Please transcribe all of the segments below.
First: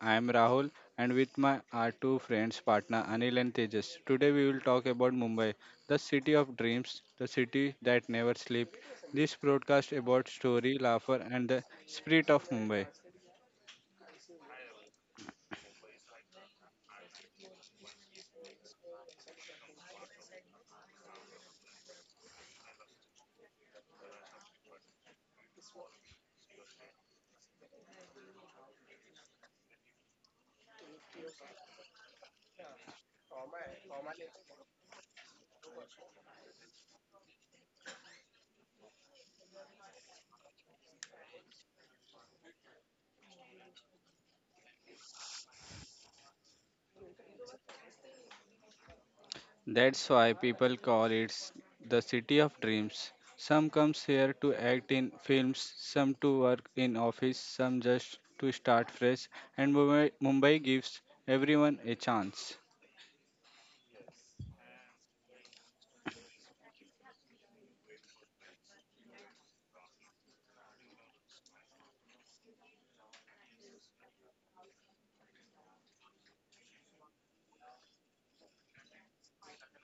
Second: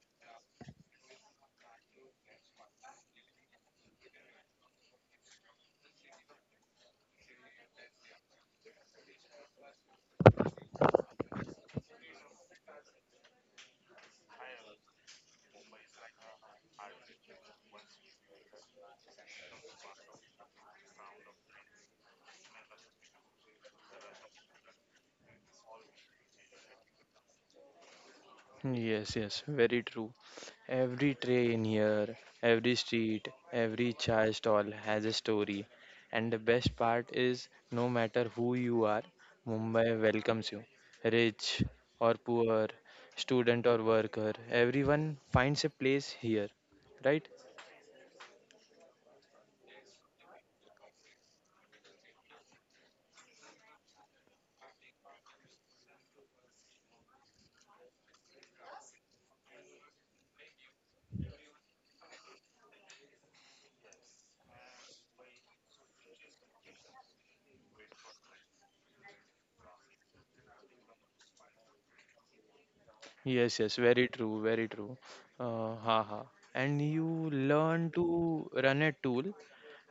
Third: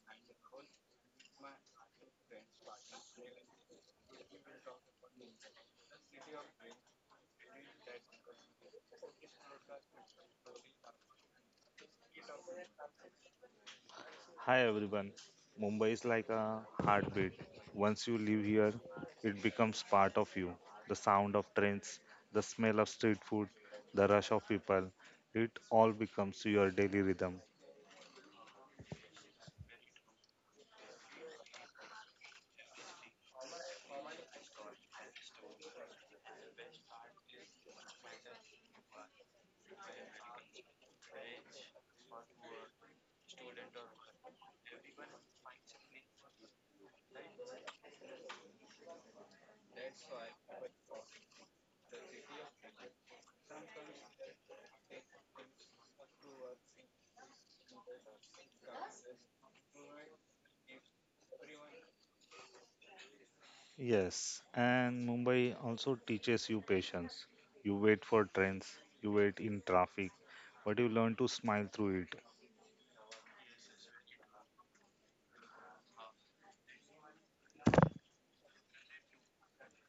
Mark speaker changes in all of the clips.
Speaker 1: I am Rahul and with my are two friends partner Anil and Tejas. Today we will talk about Mumbai, the city of dreams, the city that never sleeps. This broadcast about story, laughter and the spirit of Mumbai.
Speaker 2: Hi everyone. Mumbai is like a heartbeat. Once you live here, it becomes part of you. The sound of trains, the smell of street food, the rush of people, it all becomes your daily rhythm.
Speaker 3: Yes, yes, very true. Every tray in here, every street, every chai stall has a story. And the best part is, no matter who you are, Mumbai welcomes you. Rich or poor, student or worker, everyone finds a place here, right?
Speaker 1: That's why people call it the city of dreams. Some comes here to act in films, some to work in office, some just to start fresh and Mumbai gives everyone a chance.
Speaker 2: Yes, and Mumbai also teaches you patience. You wait for trains, you wait in traffic, but you learn to smile through it.
Speaker 3: Yes, yes, very true, very true. Haha. And you learn to run a tool,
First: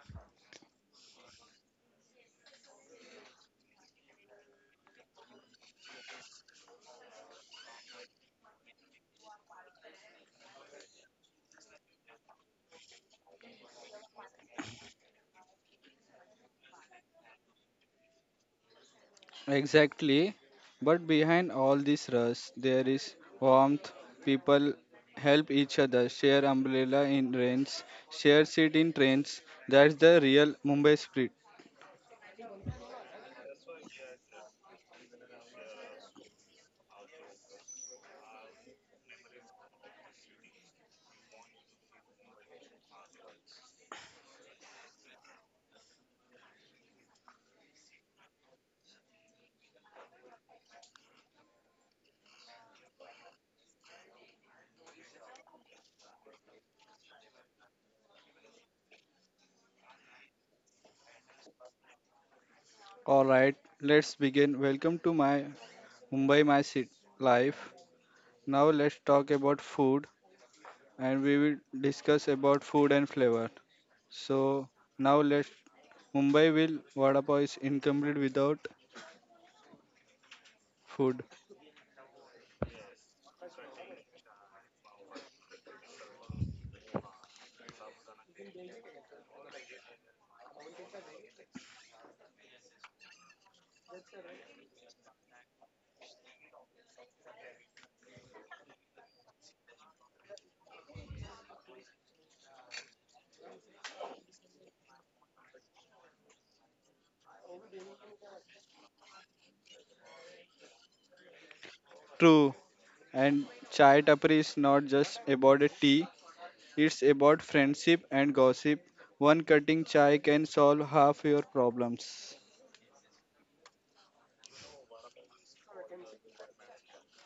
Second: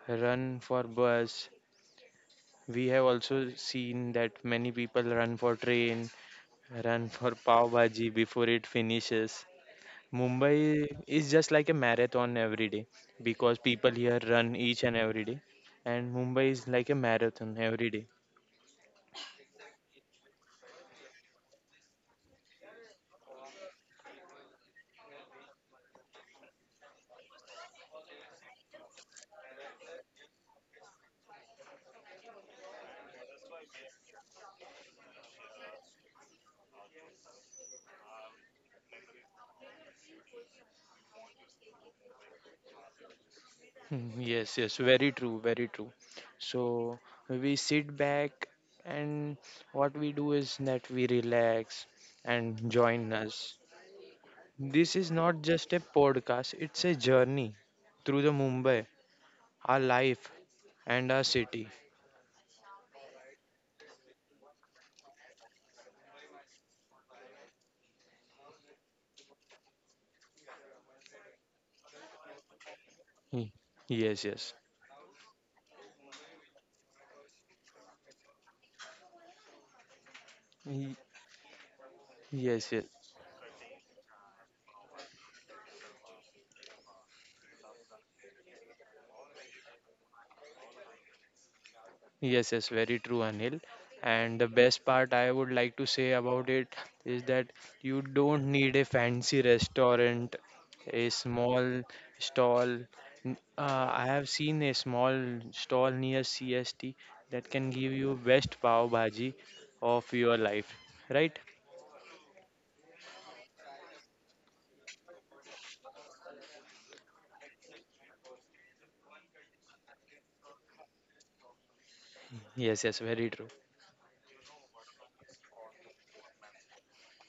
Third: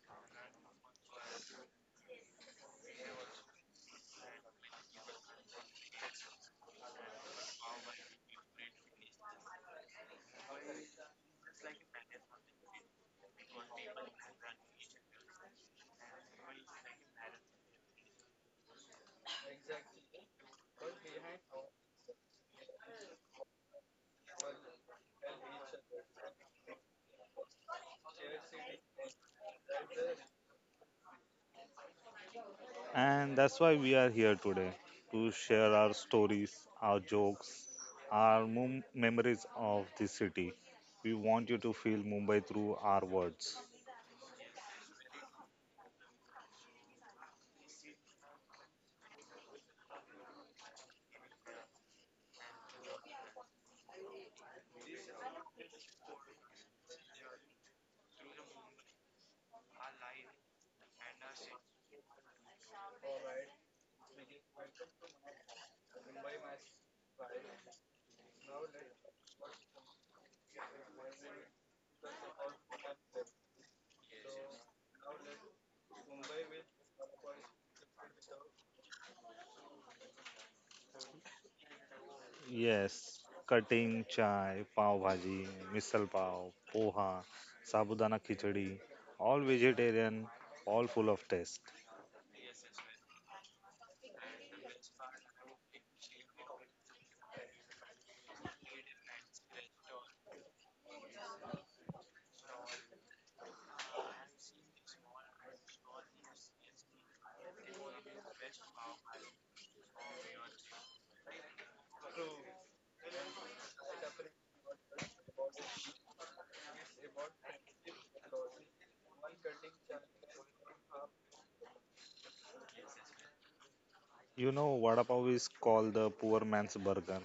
Speaker 3: run for bus. We have also seen that many people run for train, run for pav bhaji before it finishes. Mumbai is just like a marathon every day because people here run each and every day, and Mumbai is like a marathon every day.
Speaker 1: Exactly. But behind all this rush, there is warmth. People help each other, share umbrella in rains, share seat in trains. That's the real Mumbai spirit.
Speaker 2: And that's why we are here today to share our stories, our jokes, our mum memories of the city. We want you to feel Mumbai through our words.
Speaker 3: Yes, yes, very true, very true. So we sit back and what we do is that we relax and join us. This is not just a podcast, it's a journey through the Mumbai, our life and our city.
Speaker 1: All right, let's begin. Welcome to my Mumbai My City Life. Now let's talk about food and we will discuss about food and
Speaker 3: Hmm.
Speaker 1: flavor.
Speaker 3: Yes, yes.
Speaker 1: So now let's Mumbai will Vada Pav is incomplete without
Speaker 3: Y-
Speaker 1: food.
Speaker 3: Yes, yes.
Speaker 2: Yes, cutting chai, pav bhaji, misal pav, poha, sabudana khichdi, all vegetarian, all full of taste.
Speaker 3: Yes, yes, very true, Anil. And the best part I would like to say about it is that you don't need a fancy restaurant, a small stall. N- I have seen a small stall near CST that can give you best pav bhaji of your life, right?
Speaker 1: True. And chai tapri is not just about a tea, it's about friendship and gossip. One cutting chai can solve half your problems.
Speaker 3: Yes, yes, very true.
Speaker 2: You know, vada pav is called the poor man's burger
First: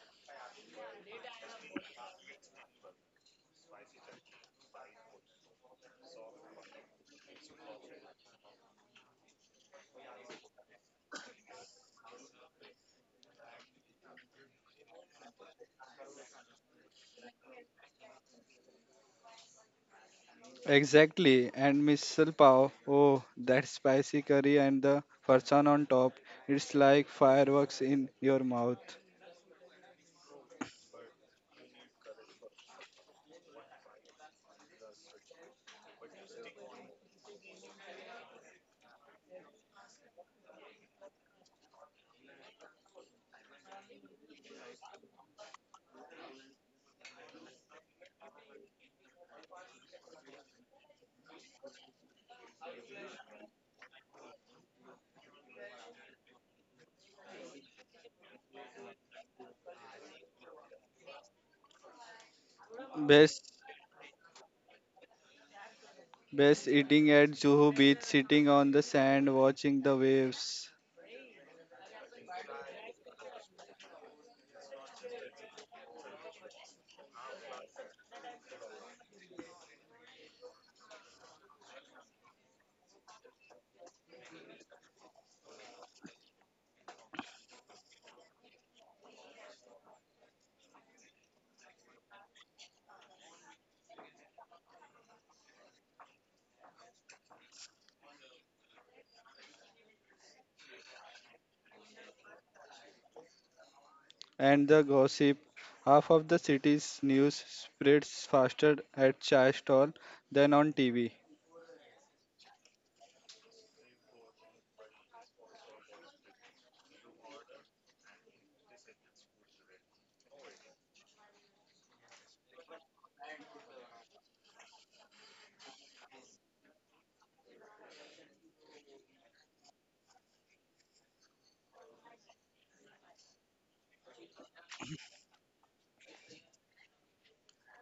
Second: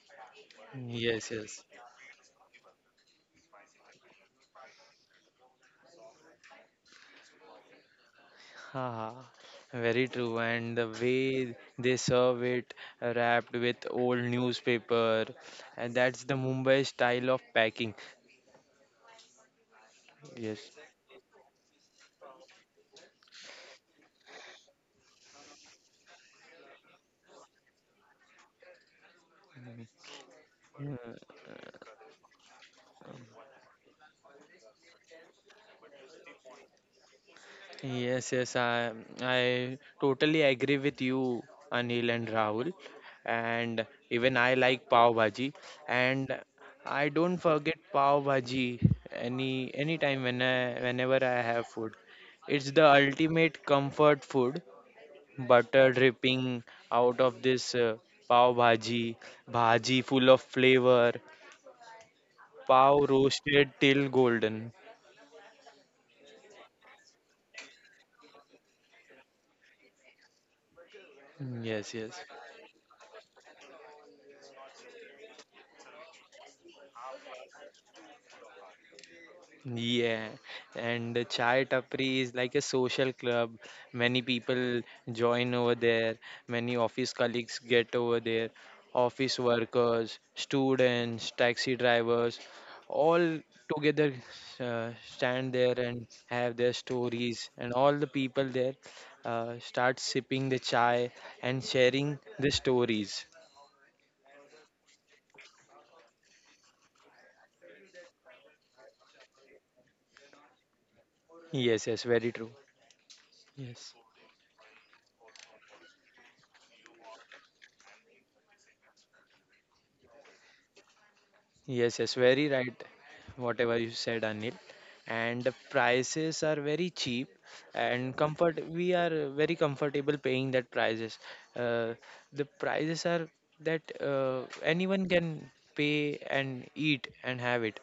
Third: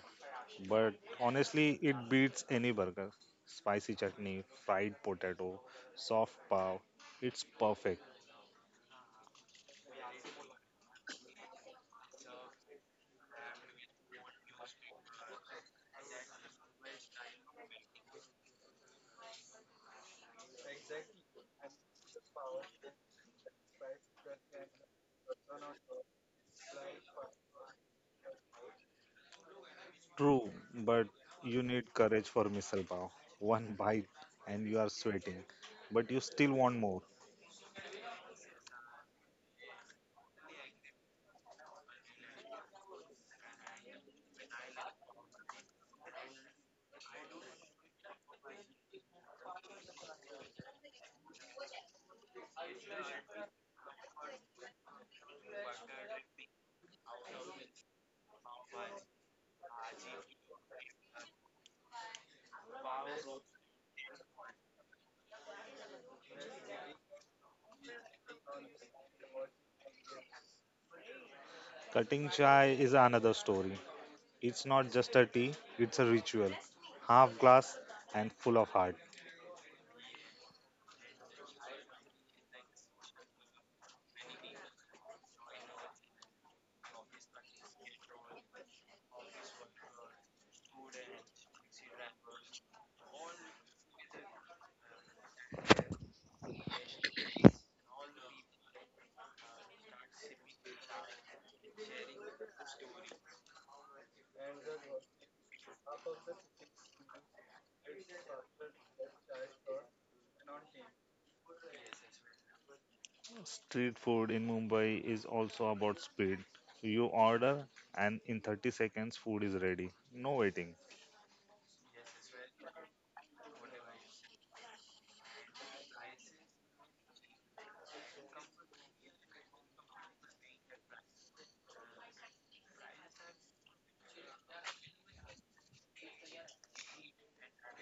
Speaker 2: but
Speaker 3: Yes, yes.
Speaker 2: honestly, it beats any burger. Spicy chutney, fried potato, soft pav. It's perfect.
Speaker 3: Haha, very true. And the way they serve it, wrapped with old newspaper, and that's the Mumbai style of packing. Yes.
Speaker 1: Exactly, and misal pav. Oh, that spicy curry and the farsan on top. It's like fireworks in your mouth.
Speaker 2: True, but
Speaker 3: Mm,
Speaker 2: you need courage for misal pav. One bite and you are sweating, but you still want more.
Speaker 3: yes, yes. I totally agree with you, Anil and Rahul. And even I like pav bhaji, and I don't forget pav bhaji any time when whenever I have food. It's the ultimate comfort food, butter dripping out of this pav bhaji, bhaji full of flavor, pav
Speaker 1: Best,
Speaker 3: roasted till golden.
Speaker 1: best eating at Juhu Beach, sitting on the sand, watching the waves.
Speaker 3: Yes, yes.
Speaker 2: Cutting chai is another story. It's not just a tea, it's a ritual. Half glass and full of heart.
Speaker 3: Yeah, and the Chai Tapri is like a social club. Many people join over there. Many office colleagues get over there. Office workers, students, taxi drivers, all together stand there and have their stories. And all the people there start sipping the chai and sharing the stories.
Speaker 1: And the gossip. Half of the city's news spreads faster at chai stall than on TV,
Speaker 3: Yes, yes, very true. Yes.
Speaker 2: Street food in Mumbai is also about speed. You order and in 30 seconds food is ready. No waiting.
Speaker 3: Yes, yes, very right. Whatever you said, Anil. And the prices are very cheap and comfort. We are very comfortable paying that prices. Uh, the prices are that anyone can pay and eat and have it.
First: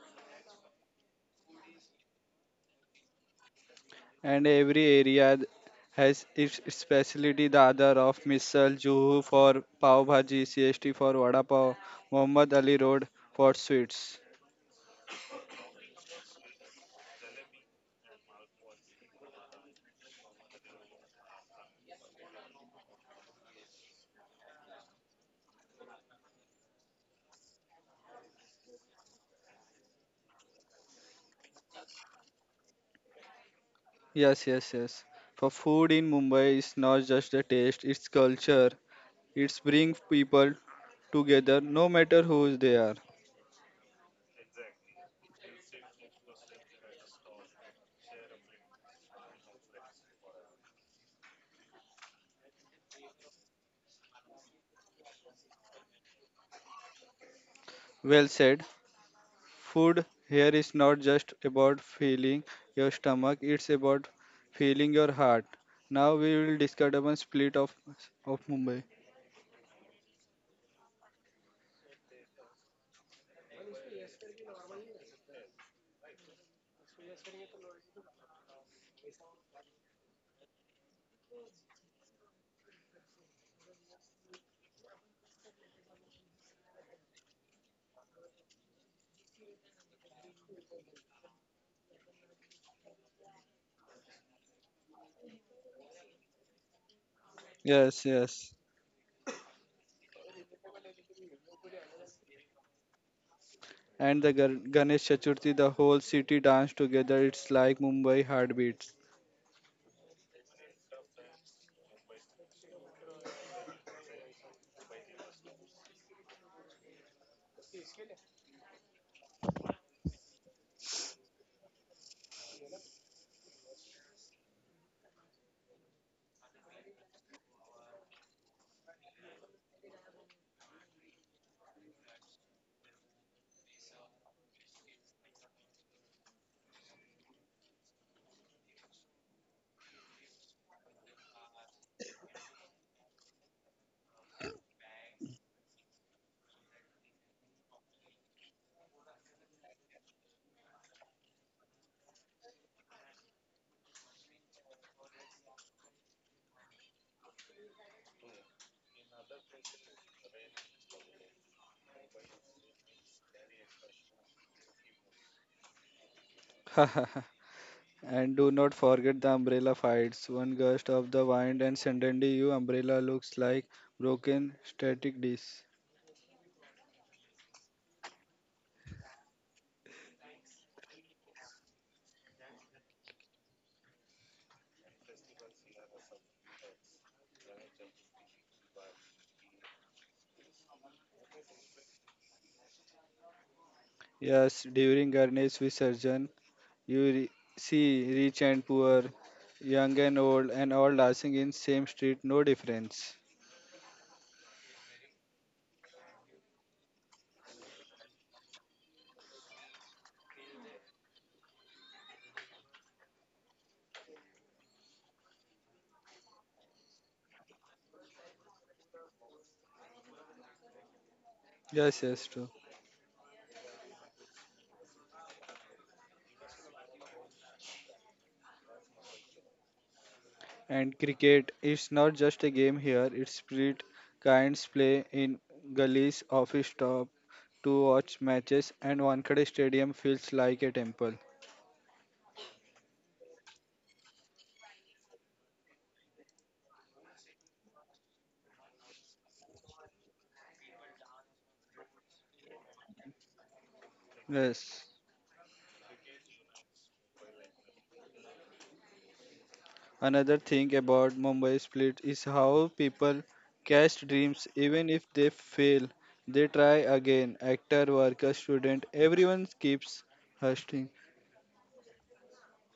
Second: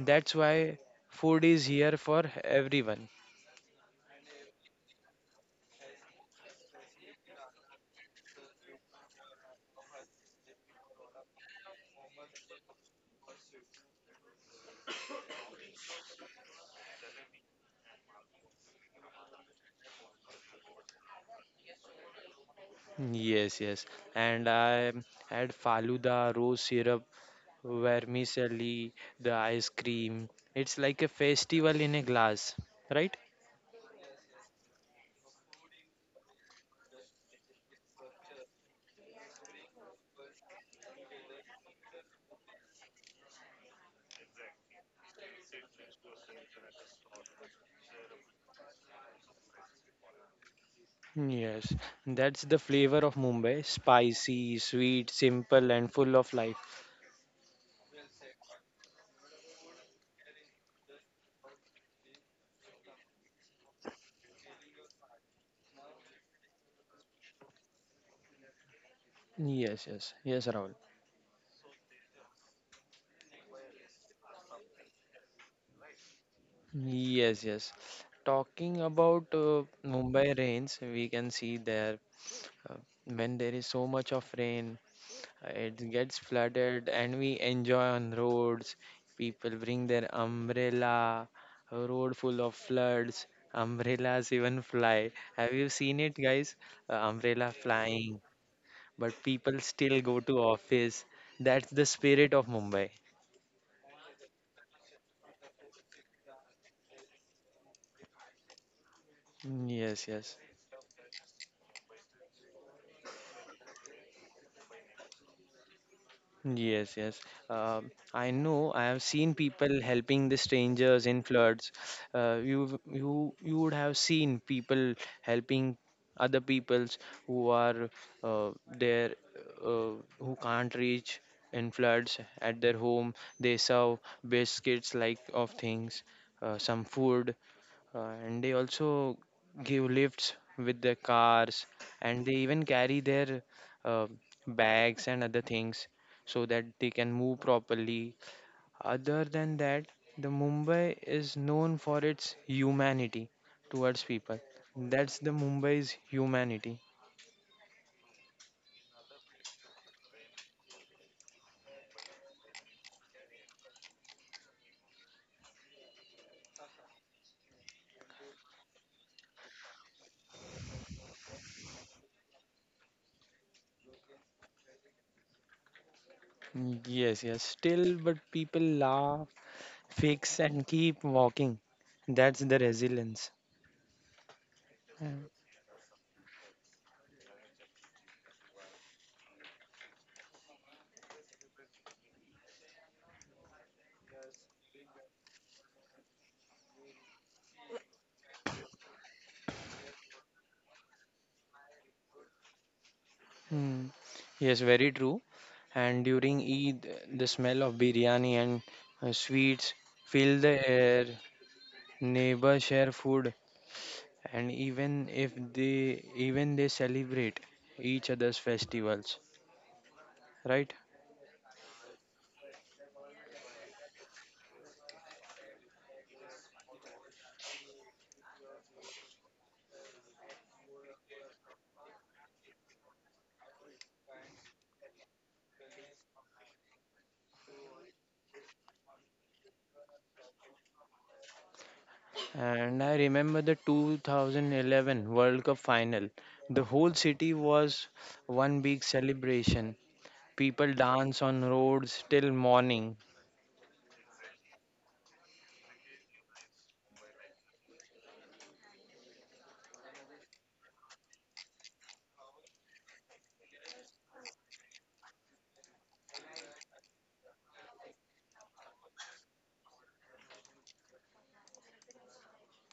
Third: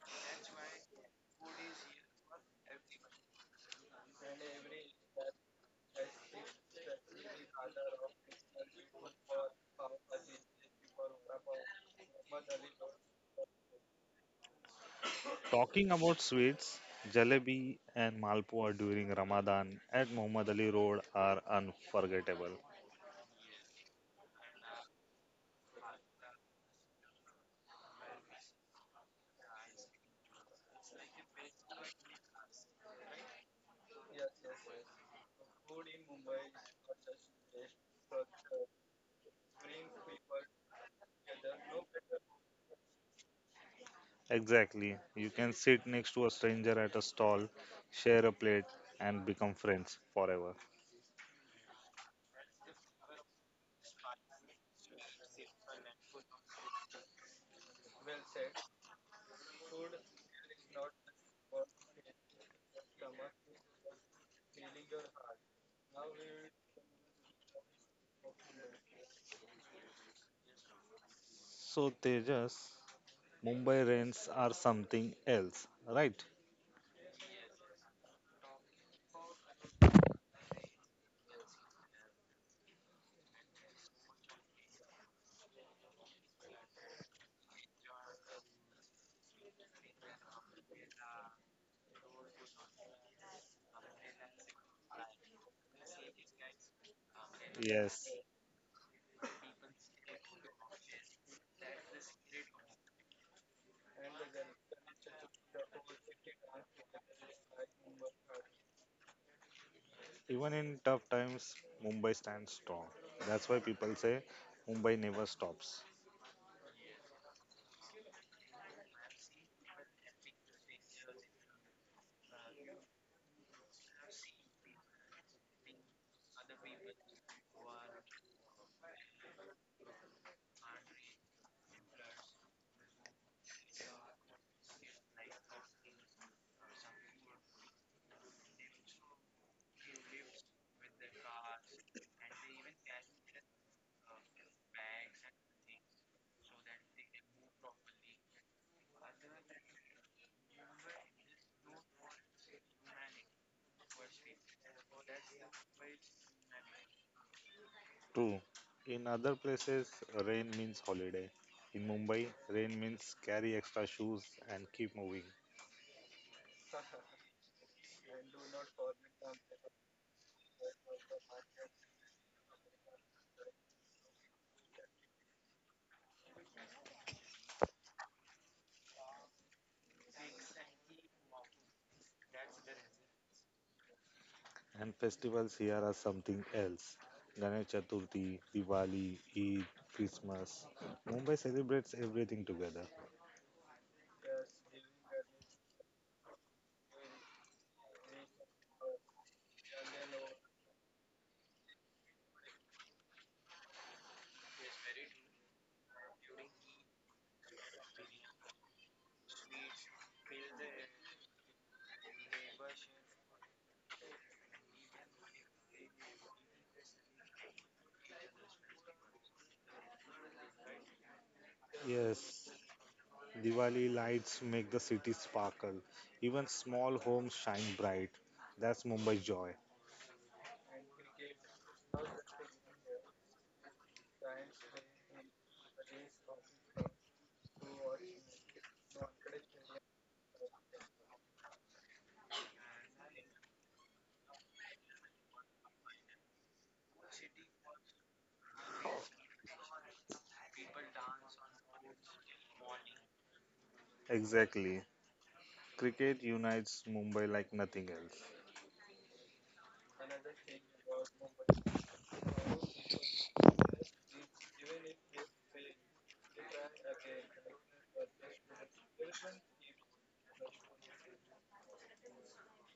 Speaker 3: That's why food is here for everyone.
Speaker 1: and every area has its specialty. The other of Misal Juhu for pav bhaji, CST for vada pav, Muhammad Ali Road for sweets.
Speaker 2: Talking about sweets, jalebi and malpua during Ramadan at Muhammad Ali Road are unforgettable.
Speaker 3: Yes, yes. And I had Faluda, rose syrup, vermicelli, the ice cream. It's like a festival in a glass, right?
Speaker 1: Yes, yes, yes. For food in Mumbai is not just a taste; it's culture. It's bring people together, no matter who they are.
Speaker 2: Exactly. You can sit next to a stranger at a stall, share a plate, and become friends forever.
Speaker 3: Yes, that's the flavor of Mumbai. Spicy, sweet, simple, and full of life.
Speaker 1: Well said. Food here is not just about filling your stomach, it's about filling your heart. Now we will discuss about split of Mumbai.
Speaker 3: Yes, yes, yes, Rahul.
Speaker 2: So, Tejas, Mumbai rains are something else, right?
Speaker 3: Yes, yes. Talking about Mumbai rains, we can see there uh, when there is so much of rain, it gets flooded, and we enjoy on roads. People bring their umbrella, a road full of floods, umbrellas even fly. Have you seen it, guys? Umbrella
Speaker 1: Yes,
Speaker 2: Yes.
Speaker 3: flying.
Speaker 1: yes.
Speaker 3: But people still go to office. That's the spirit of Mumbai.
Speaker 1: And the Ganesh Chaturthi, the whole city dance together. It's like Mumbai heartbeats.
Speaker 3: Yes, yes.
Speaker 2: Even in tough times, Mumbai stands strong. That's why people say Mumbai never stops.
Speaker 3: Yes, yes. I know. I have seen people helping the strangers in floods. You would have seen people helping other peoples who are uh, there, who can't reach in floods at their home. They serve baskets like of things, some food. And they also give lifts with their cars, and they even carry their uh, bags and other things so that they can move properly. Other than that, the Mumbai is known for its humanity towards people. That's the Mumbai's humanity.
Speaker 2: True. In other places, rain means holiday. In Mumbai, rain means carry extra shoes and keep moving.
Speaker 1: And do not forget the umbrella fights. One gust of the wind and suddenly your umbrella looks like broken static disc.
Speaker 3: Yes, yes. Still, but people laugh, fix, and keep walking. That's the resilience.
Speaker 2: And festivals here are something else. Ganesh Chaturthi, Diwali, Eid, Christmas. Mumbai celebrates everything together.
Speaker 1: Yes, during Ganesh Visarjan, You re- see rich and poor, young and old, and all dancing in same street, no difference.
Speaker 3: Hmm. Yes, very true. And during Eid, the smell of biryani and sweets fill the air. Neighbors share food, and even if they even they celebrate each other's festivals, right?
Speaker 1: Yes, yes,
Speaker 2: Yes,
Speaker 1: true.
Speaker 2: Diwali lights make the city sparkle. Even small homes shine bright. That's Mumbai's joy.
Speaker 1: And cricket, it's not just a game here. It's spirit kinds play in gullies, office top to watch matches, and Wankhede Stadium feels like a temple.
Speaker 3: And I remember the 2011 World Cup final. The whole city was one big celebration. People dance on roads till morning.
Speaker 2: Exactly.
Speaker 1: Yes.
Speaker 2: Cricket unites Mumbai like nothing else.
Speaker 1: Another thing about Mumbai split is how people catch dreams even if they fail. They try again. Actor, worker, student, everyone keeps hustling.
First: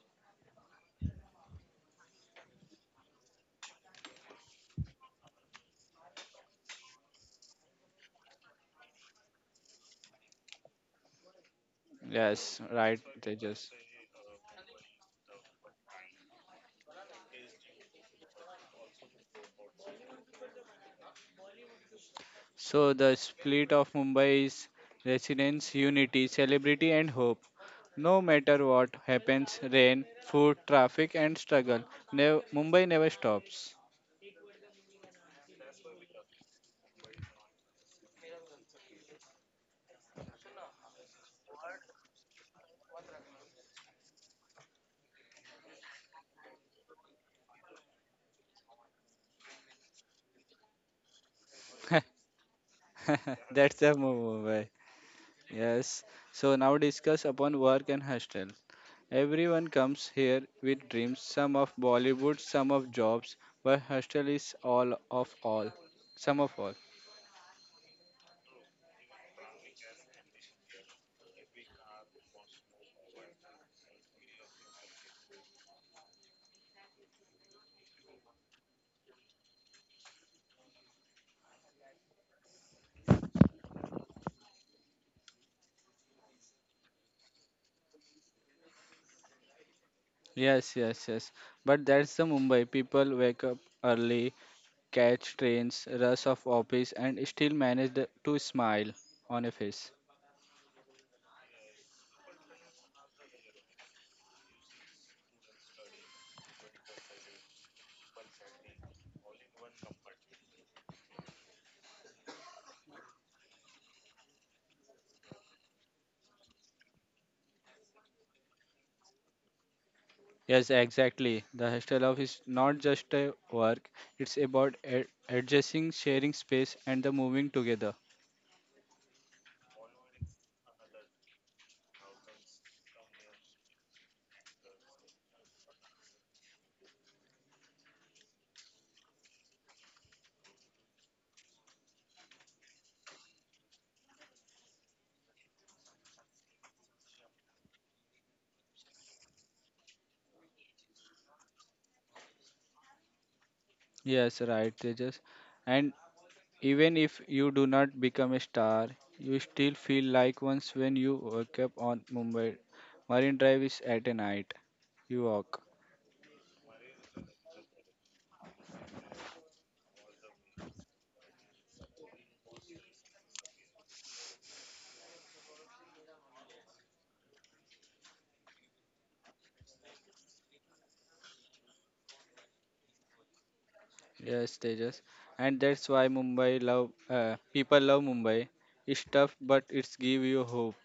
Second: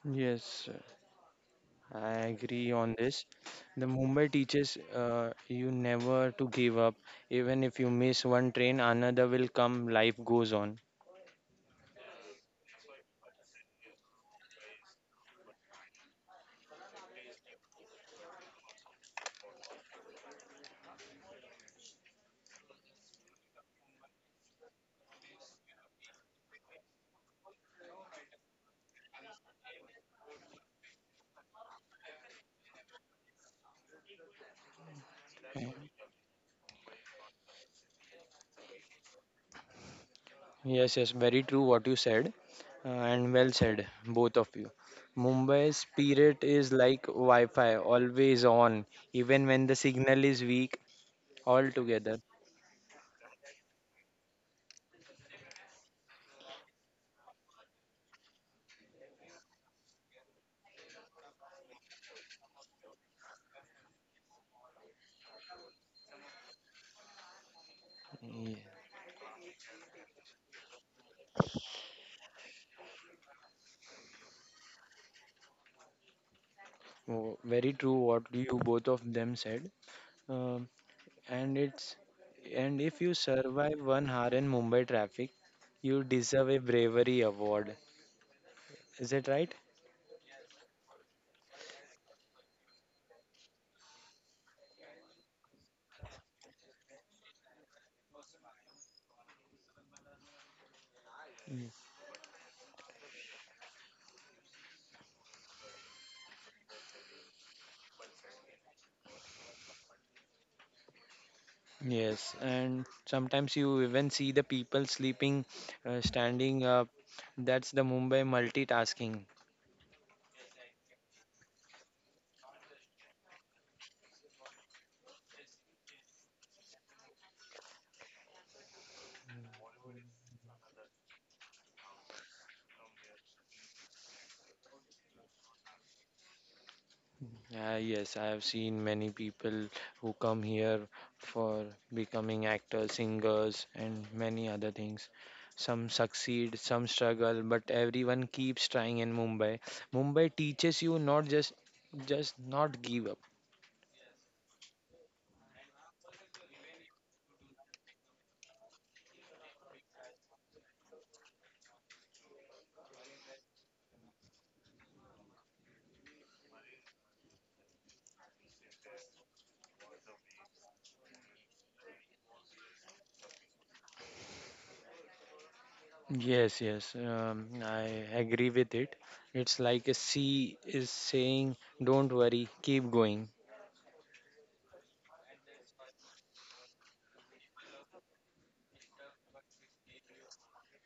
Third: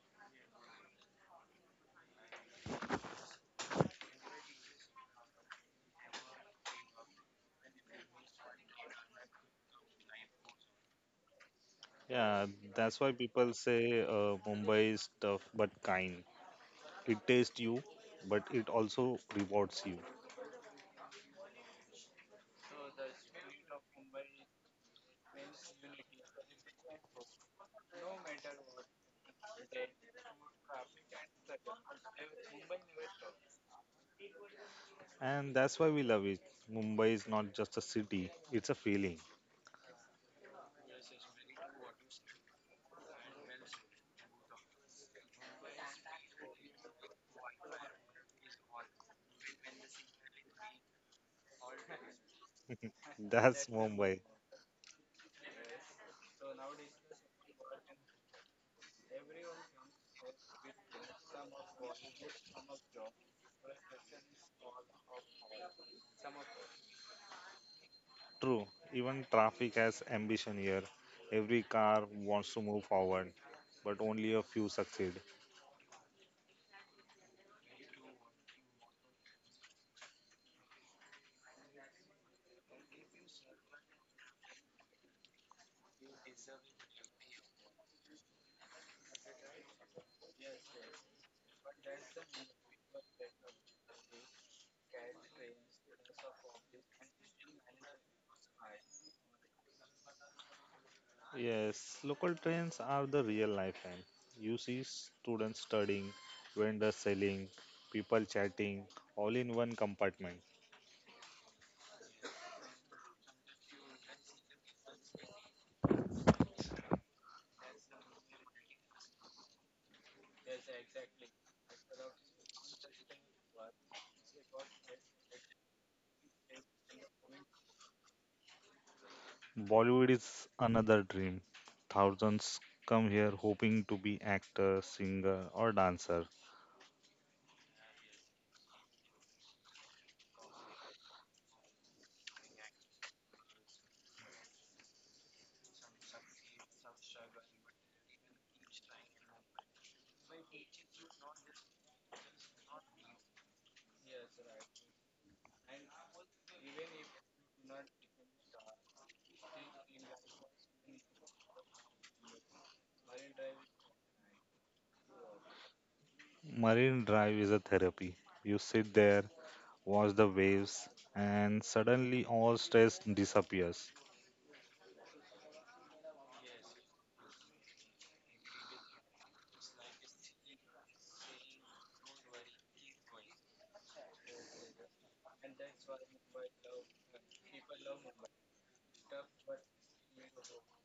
Speaker 3: Yes, I agree on this. The Mumbai teaches you never to give up. Even if you miss one train, another will come. Life goes on.
Speaker 2: Yeah,
Speaker 1: Yes,
Speaker 2: that's
Speaker 1: right,
Speaker 2: why people
Speaker 1: Tejas.
Speaker 2: say Mumbai is tough but kind. It tastes you, but it also rewards you.
Speaker 1: So the split of Mumbai is residence, unity, celebrity, and hope. No matter what happens, rain, food, traffic, and struggle, Mumbai never stops.
Speaker 2: And that's why we love it. Mumbai is not just a city, it's a feeling.
Speaker 3: Yes, yes, very true what you said, and well said, both of you. Mumbai's spirit is like Wi Fi, always on, even when the signal is weak, altogether.
Speaker 2: That's
Speaker 1: That's the
Speaker 2: Mumbai.
Speaker 1: Mumbai. Yes. So now discuss upon work and hostel. Everyone comes here with dreams, some of Bollywood, some of jobs, but hostel is all of all, some of all.
Speaker 3: Yeah.
Speaker 2: True, even traffic has ambition here. Every car wants to move forward, but only a few succeed.
Speaker 3: Oh, very true what you both of them said. Um, and it's, and if you survive 1 hour in Mumbai traffic, you deserve a bravery award. Is it right?
Speaker 1: Yes, yes, yes. But that's the Mumbai. People wake up early, catch trains, rush off office, and still manage to smile on a face.
Speaker 3: Mm,
Speaker 2: Yes, local trains are the real lifeline. You see students studying, vendors selling, people chatting, all in one compartment.
Speaker 3: Yes, and sometimes you even see the people sleeping, standing up. That's the Mumbai multitasking.
Speaker 1: Yes, exactly. The hostel life is not just a work, it's about adjusting, sharing space, and the moving together.
Speaker 2: Bollywood is another dream. Thousands come here hoping to be actor, singer, or dancer.
Speaker 3: Yes, I have seen many people who come here for becoming actors, singers, and many other things. Some succeed, some struggle, but everyone keeps trying in Mumbai. Mumbai teaches you not just just not give up.
Speaker 1: Yes, right, Tejas. And even if you do not become a star, you still feel like once when you wake up on Mumbai. Marine Drive is at a night. You walk.
Speaker 2: Marine Drive is a therapy. You sit there, watch the waves, and suddenly all stress disappears.
Speaker 3: Yes, yes, I agree with it. It's like a sea is saying, "Don't worry, keep going."
Speaker 1: Yes, Tejas, and that's why Mumbai love people love Mumbai. It's tough, but it's give you hope.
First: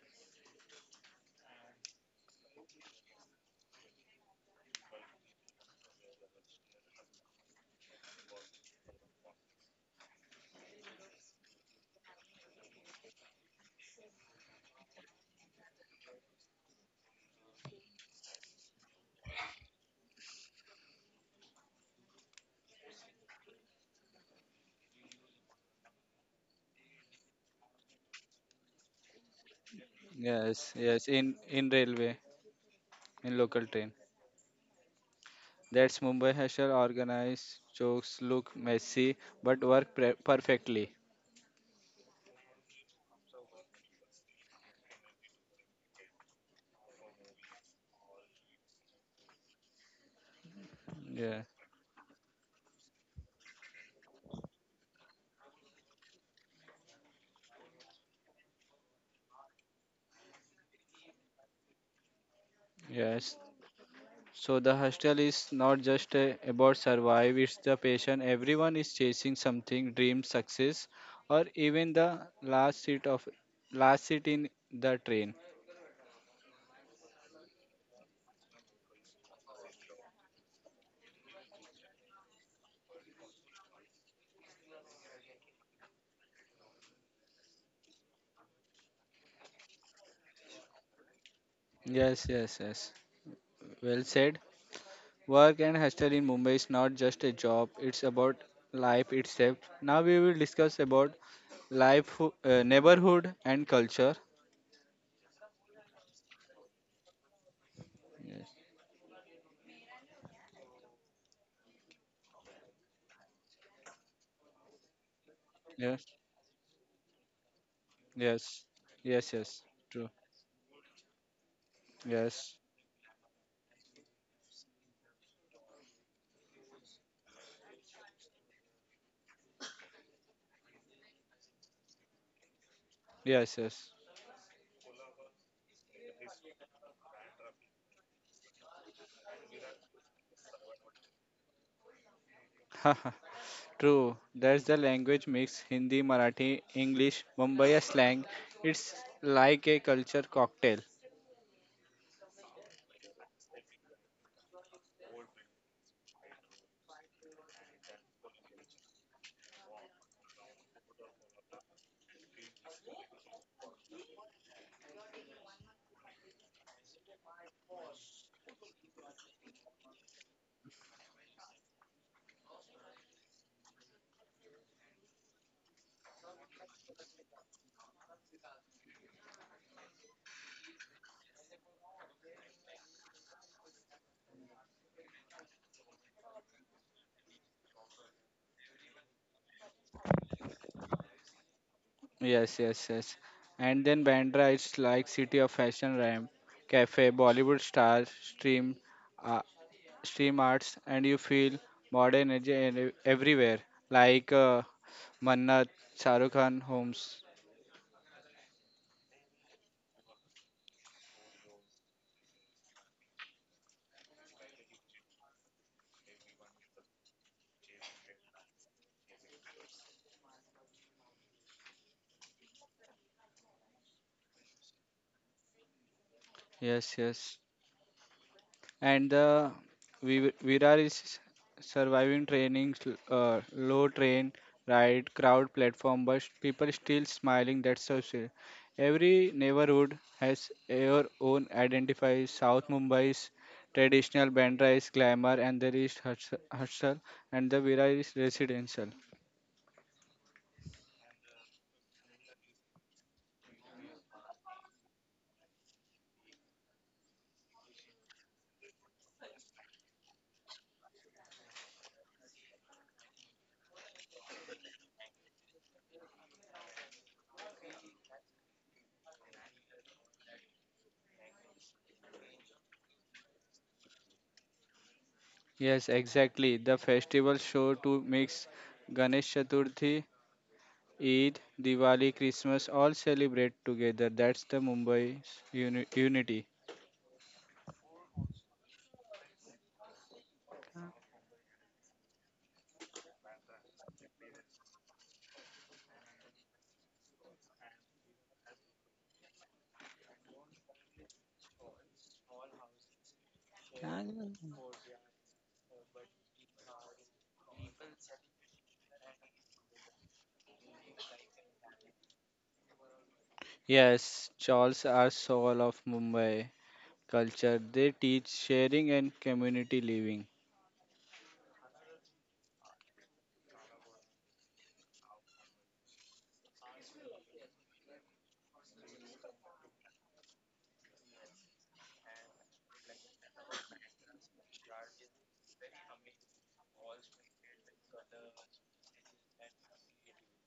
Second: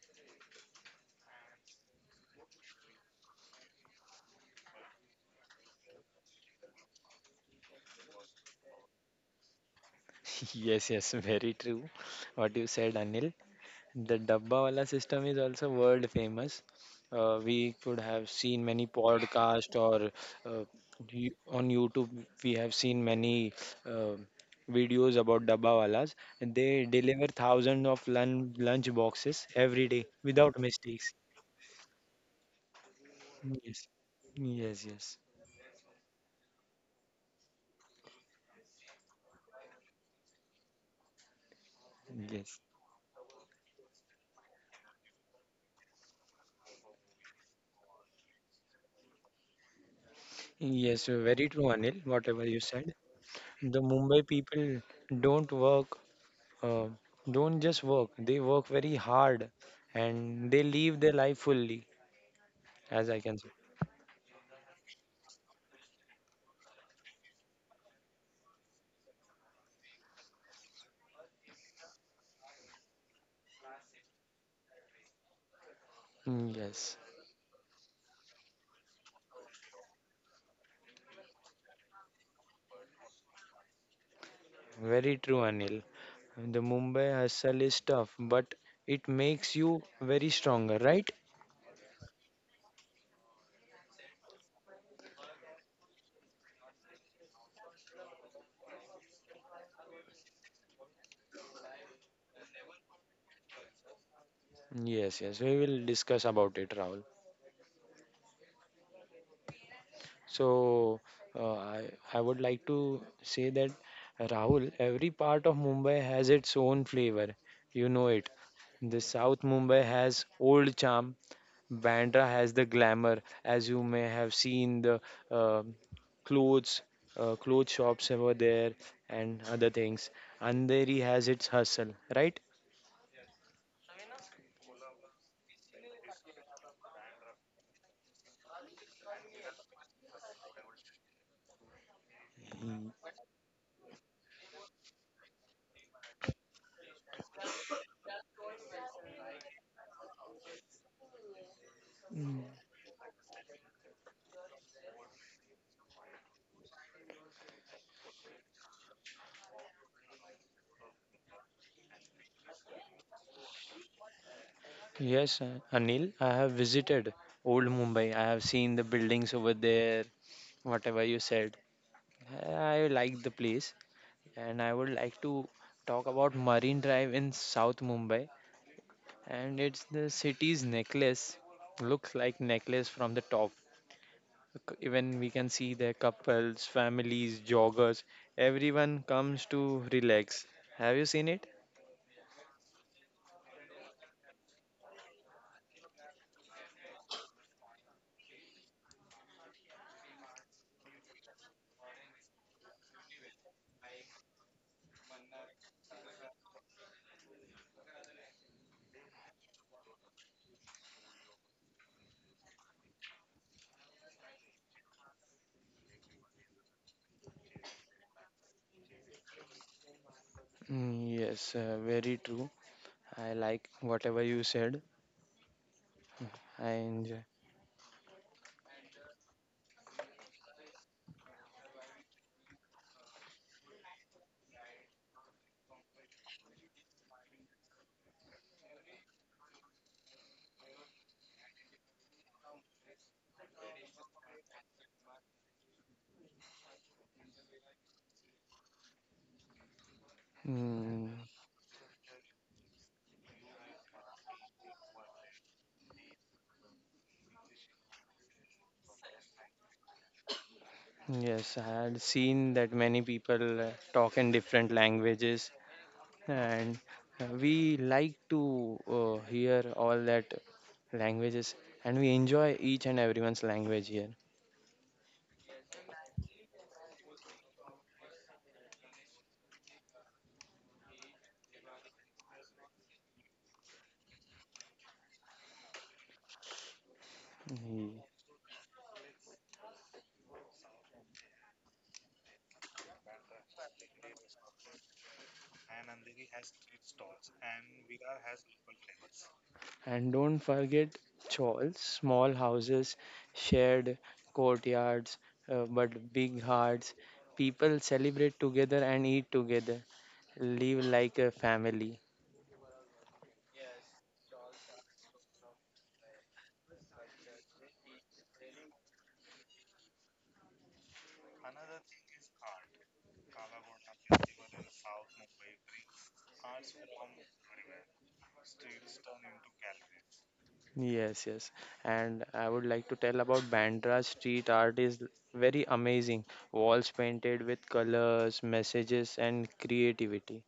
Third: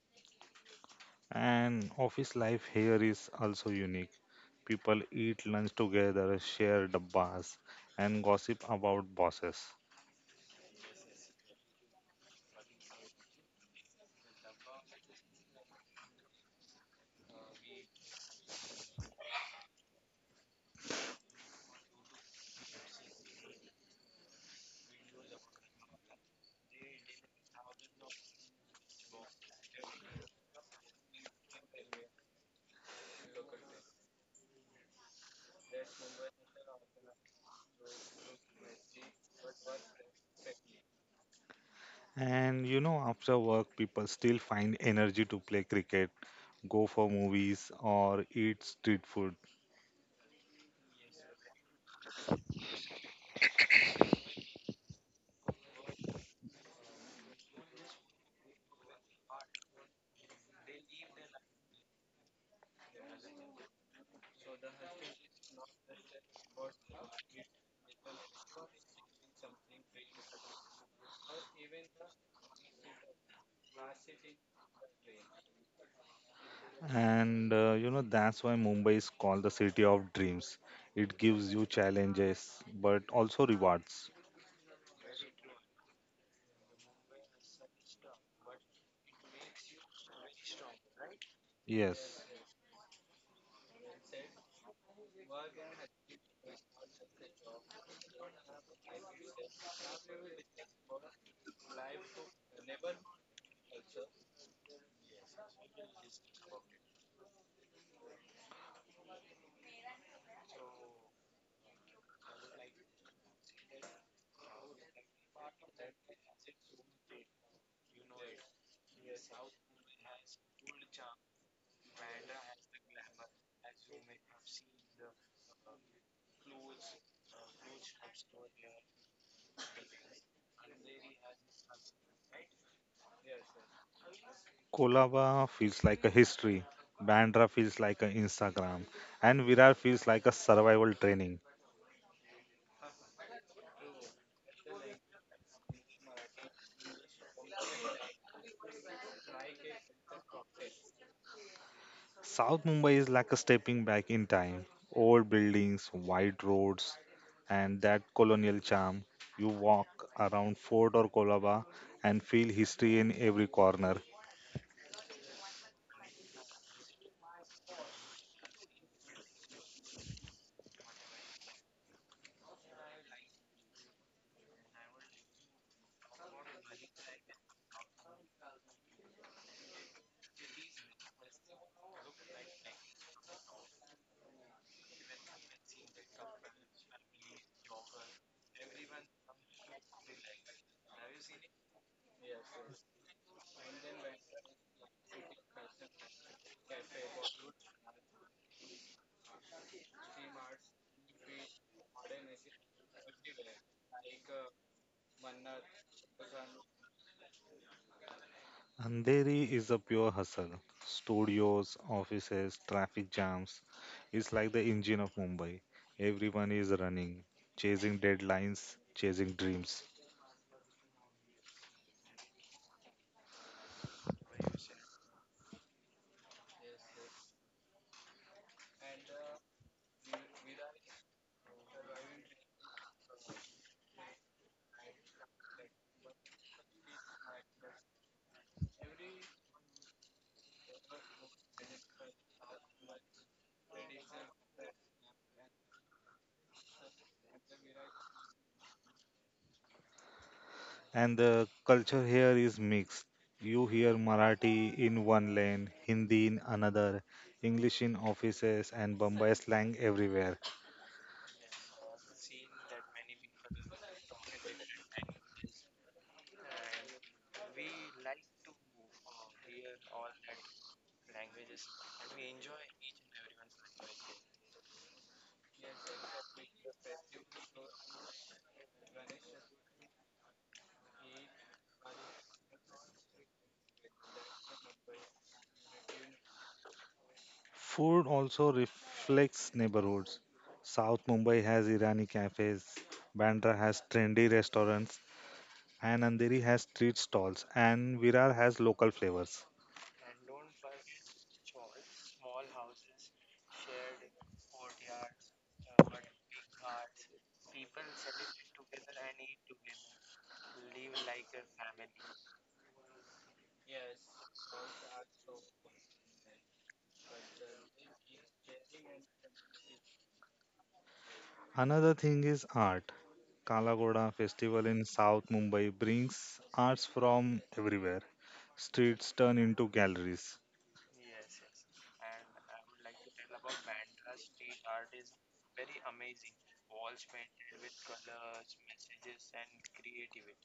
Speaker 2: And office life here is also unique. People eat lunch together, share dabbas, and gossip about bosses.
Speaker 3: Yes, yes, very true. What you said, Anil. The Dabbawala system is also world famous. We could have seen many podcasts or uh, on YouTube, we have seen many uh, videos about Dabbawalas. They deliver thousands of lunch boxes every day without
Speaker 1: Yes, yes,
Speaker 3: mistakes.
Speaker 1: in railway, in local
Speaker 3: Yes,
Speaker 1: train.
Speaker 3: yes, yes.
Speaker 1: That's Mumbai hustle, organized, jokes look messy, but work perfectly.
Speaker 3: Yes,
Speaker 2: And you know, after work, people still find energy to play cricket, go for movies, or eat street food.
Speaker 3: yes,
Speaker 1: Yeah,
Speaker 3: very true, Anil, whatever you said. The Mumbai people don't work, uh, don't just work, they work very hard and they live their life fully, as I
Speaker 1: yes.
Speaker 3: can say.
Speaker 1: So the hostel is not just about survive; it's the patient. Everyone is chasing something, dream, success, or even the last seat of last seat in the train.
Speaker 3: Yes,
Speaker 2: And you know, that's why Mumbai is called the city of dreams. It gives you challenges, but also rewards.
Speaker 3: very true, Anil. The Mumbai hustle is tough, but it makes you very stronger, right?
Speaker 1: Yes,
Speaker 2: Yes.
Speaker 1: yes, yes. Well said. Work and hostel in Mumbai is not just a job, it's about life itself. Now we will discuss about life, neighborhood and culture.
Speaker 3: Yes, yes, we will discuss about it, Rahul.
Speaker 1: Yes.
Speaker 3: So uh, I, I would like to say that Rahul, every part of
Speaker 1: Yes.
Speaker 3: Mumbai has its own flavor. You know it.
Speaker 1: Yes.
Speaker 3: The
Speaker 1: Yes.
Speaker 3: South
Speaker 1: Yes.
Speaker 3: Mumbai
Speaker 1: True.
Speaker 3: has old charm. Bandra has
Speaker 1: Yes.
Speaker 3: the glamour, as you may have seen the um clothes, clothes shops over there and other things. Andheri has its hustle, right?
Speaker 1: Yes. Yes.
Speaker 2: Kolaba feels like a history. Bandra feels like an Instagram. And Virar feels like a survival training.
Speaker 1: True. That's the language mix Hindi, Marathi, English, Mumbai slang. It's like a culture cocktail.
Speaker 3: Mm,
Speaker 2: South Mumbai is like a stepping back in time. Old buildings, wide roads, and that colonial charm. You walk around Fort or Colaba and feel history in every corner.
Speaker 3: Yes, Anil, I have visited old Mumbai. I have seen the buildings over there, whatever you said. I like the place and I would like to talk about Marine Drive in South Mumbai, and it's the city's necklace. Looks like necklace from the top. Even we can see the couples, families, joggers, everyone comes to relax. Have you seen it?
Speaker 1: Yes, yes, yes. And then Bandra is like city of fashion ramp, cafe, Bollywood stars, stream, uh, stream arts, and you feel modern energy and everywhere, like Manna, Shahrukh Khan homes.
Speaker 2: Andheri is a pure hustle. Studios, offices, traffic jams. It's like the engine of Mumbai. Everyone is running, chasing deadlines, chasing dreams.
Speaker 3: Yes, very true. I like whatever you said. I
Speaker 1: Yes,
Speaker 3: enjoy.
Speaker 1: yes. And the Virar is surviving training, low train, ride, crowd platform, but people still smiling. That's so sweet. Every neighborhood has your own identify. South Mumbai's traditional Bandra is glamour, and there is hustle and the Virar is residential.
Speaker 3: Mm,
Speaker 2: And the culture here is mixed. You hear Marathi in one lane, Hindi in another, English in offices, and Bombay slang everywhere.
Speaker 3: yes, I had seen that many people talk in different languages, and we like to hear all that languages, and we enjoy each and everyone's language here.
Speaker 1: Yes, exactly. The festival show to mix Ganesh Chaturthi Eid, Diwali, Christmas all celebrate together. That's the Mumbai's unity.
Speaker 3: Mm,
Speaker 2: Food also reflects neighborhoods. South Mumbai has Irani cafes, Bandra has trendy restaurants, and Andheri has street stalls, and Virar has local flavors.
Speaker 3: And don't forget chawls, small houses, shared
Speaker 1: क्या जरूरत है?
Speaker 3: courtyards, but big hearts. People celebrate together and eat together, live like a family.
Speaker 1: Yes, Chawls are soul of Mumbai culture. They teach sharing and community living.
Speaker 2: Another thing is art. Kalagoda festival in South Mumbai brings arts from everywhere. Streets turn into galleries.
Speaker 3: Yes, yes. And I would like to tell about Bandra street art is very amazing. Walls painted with colors, messages and creativity,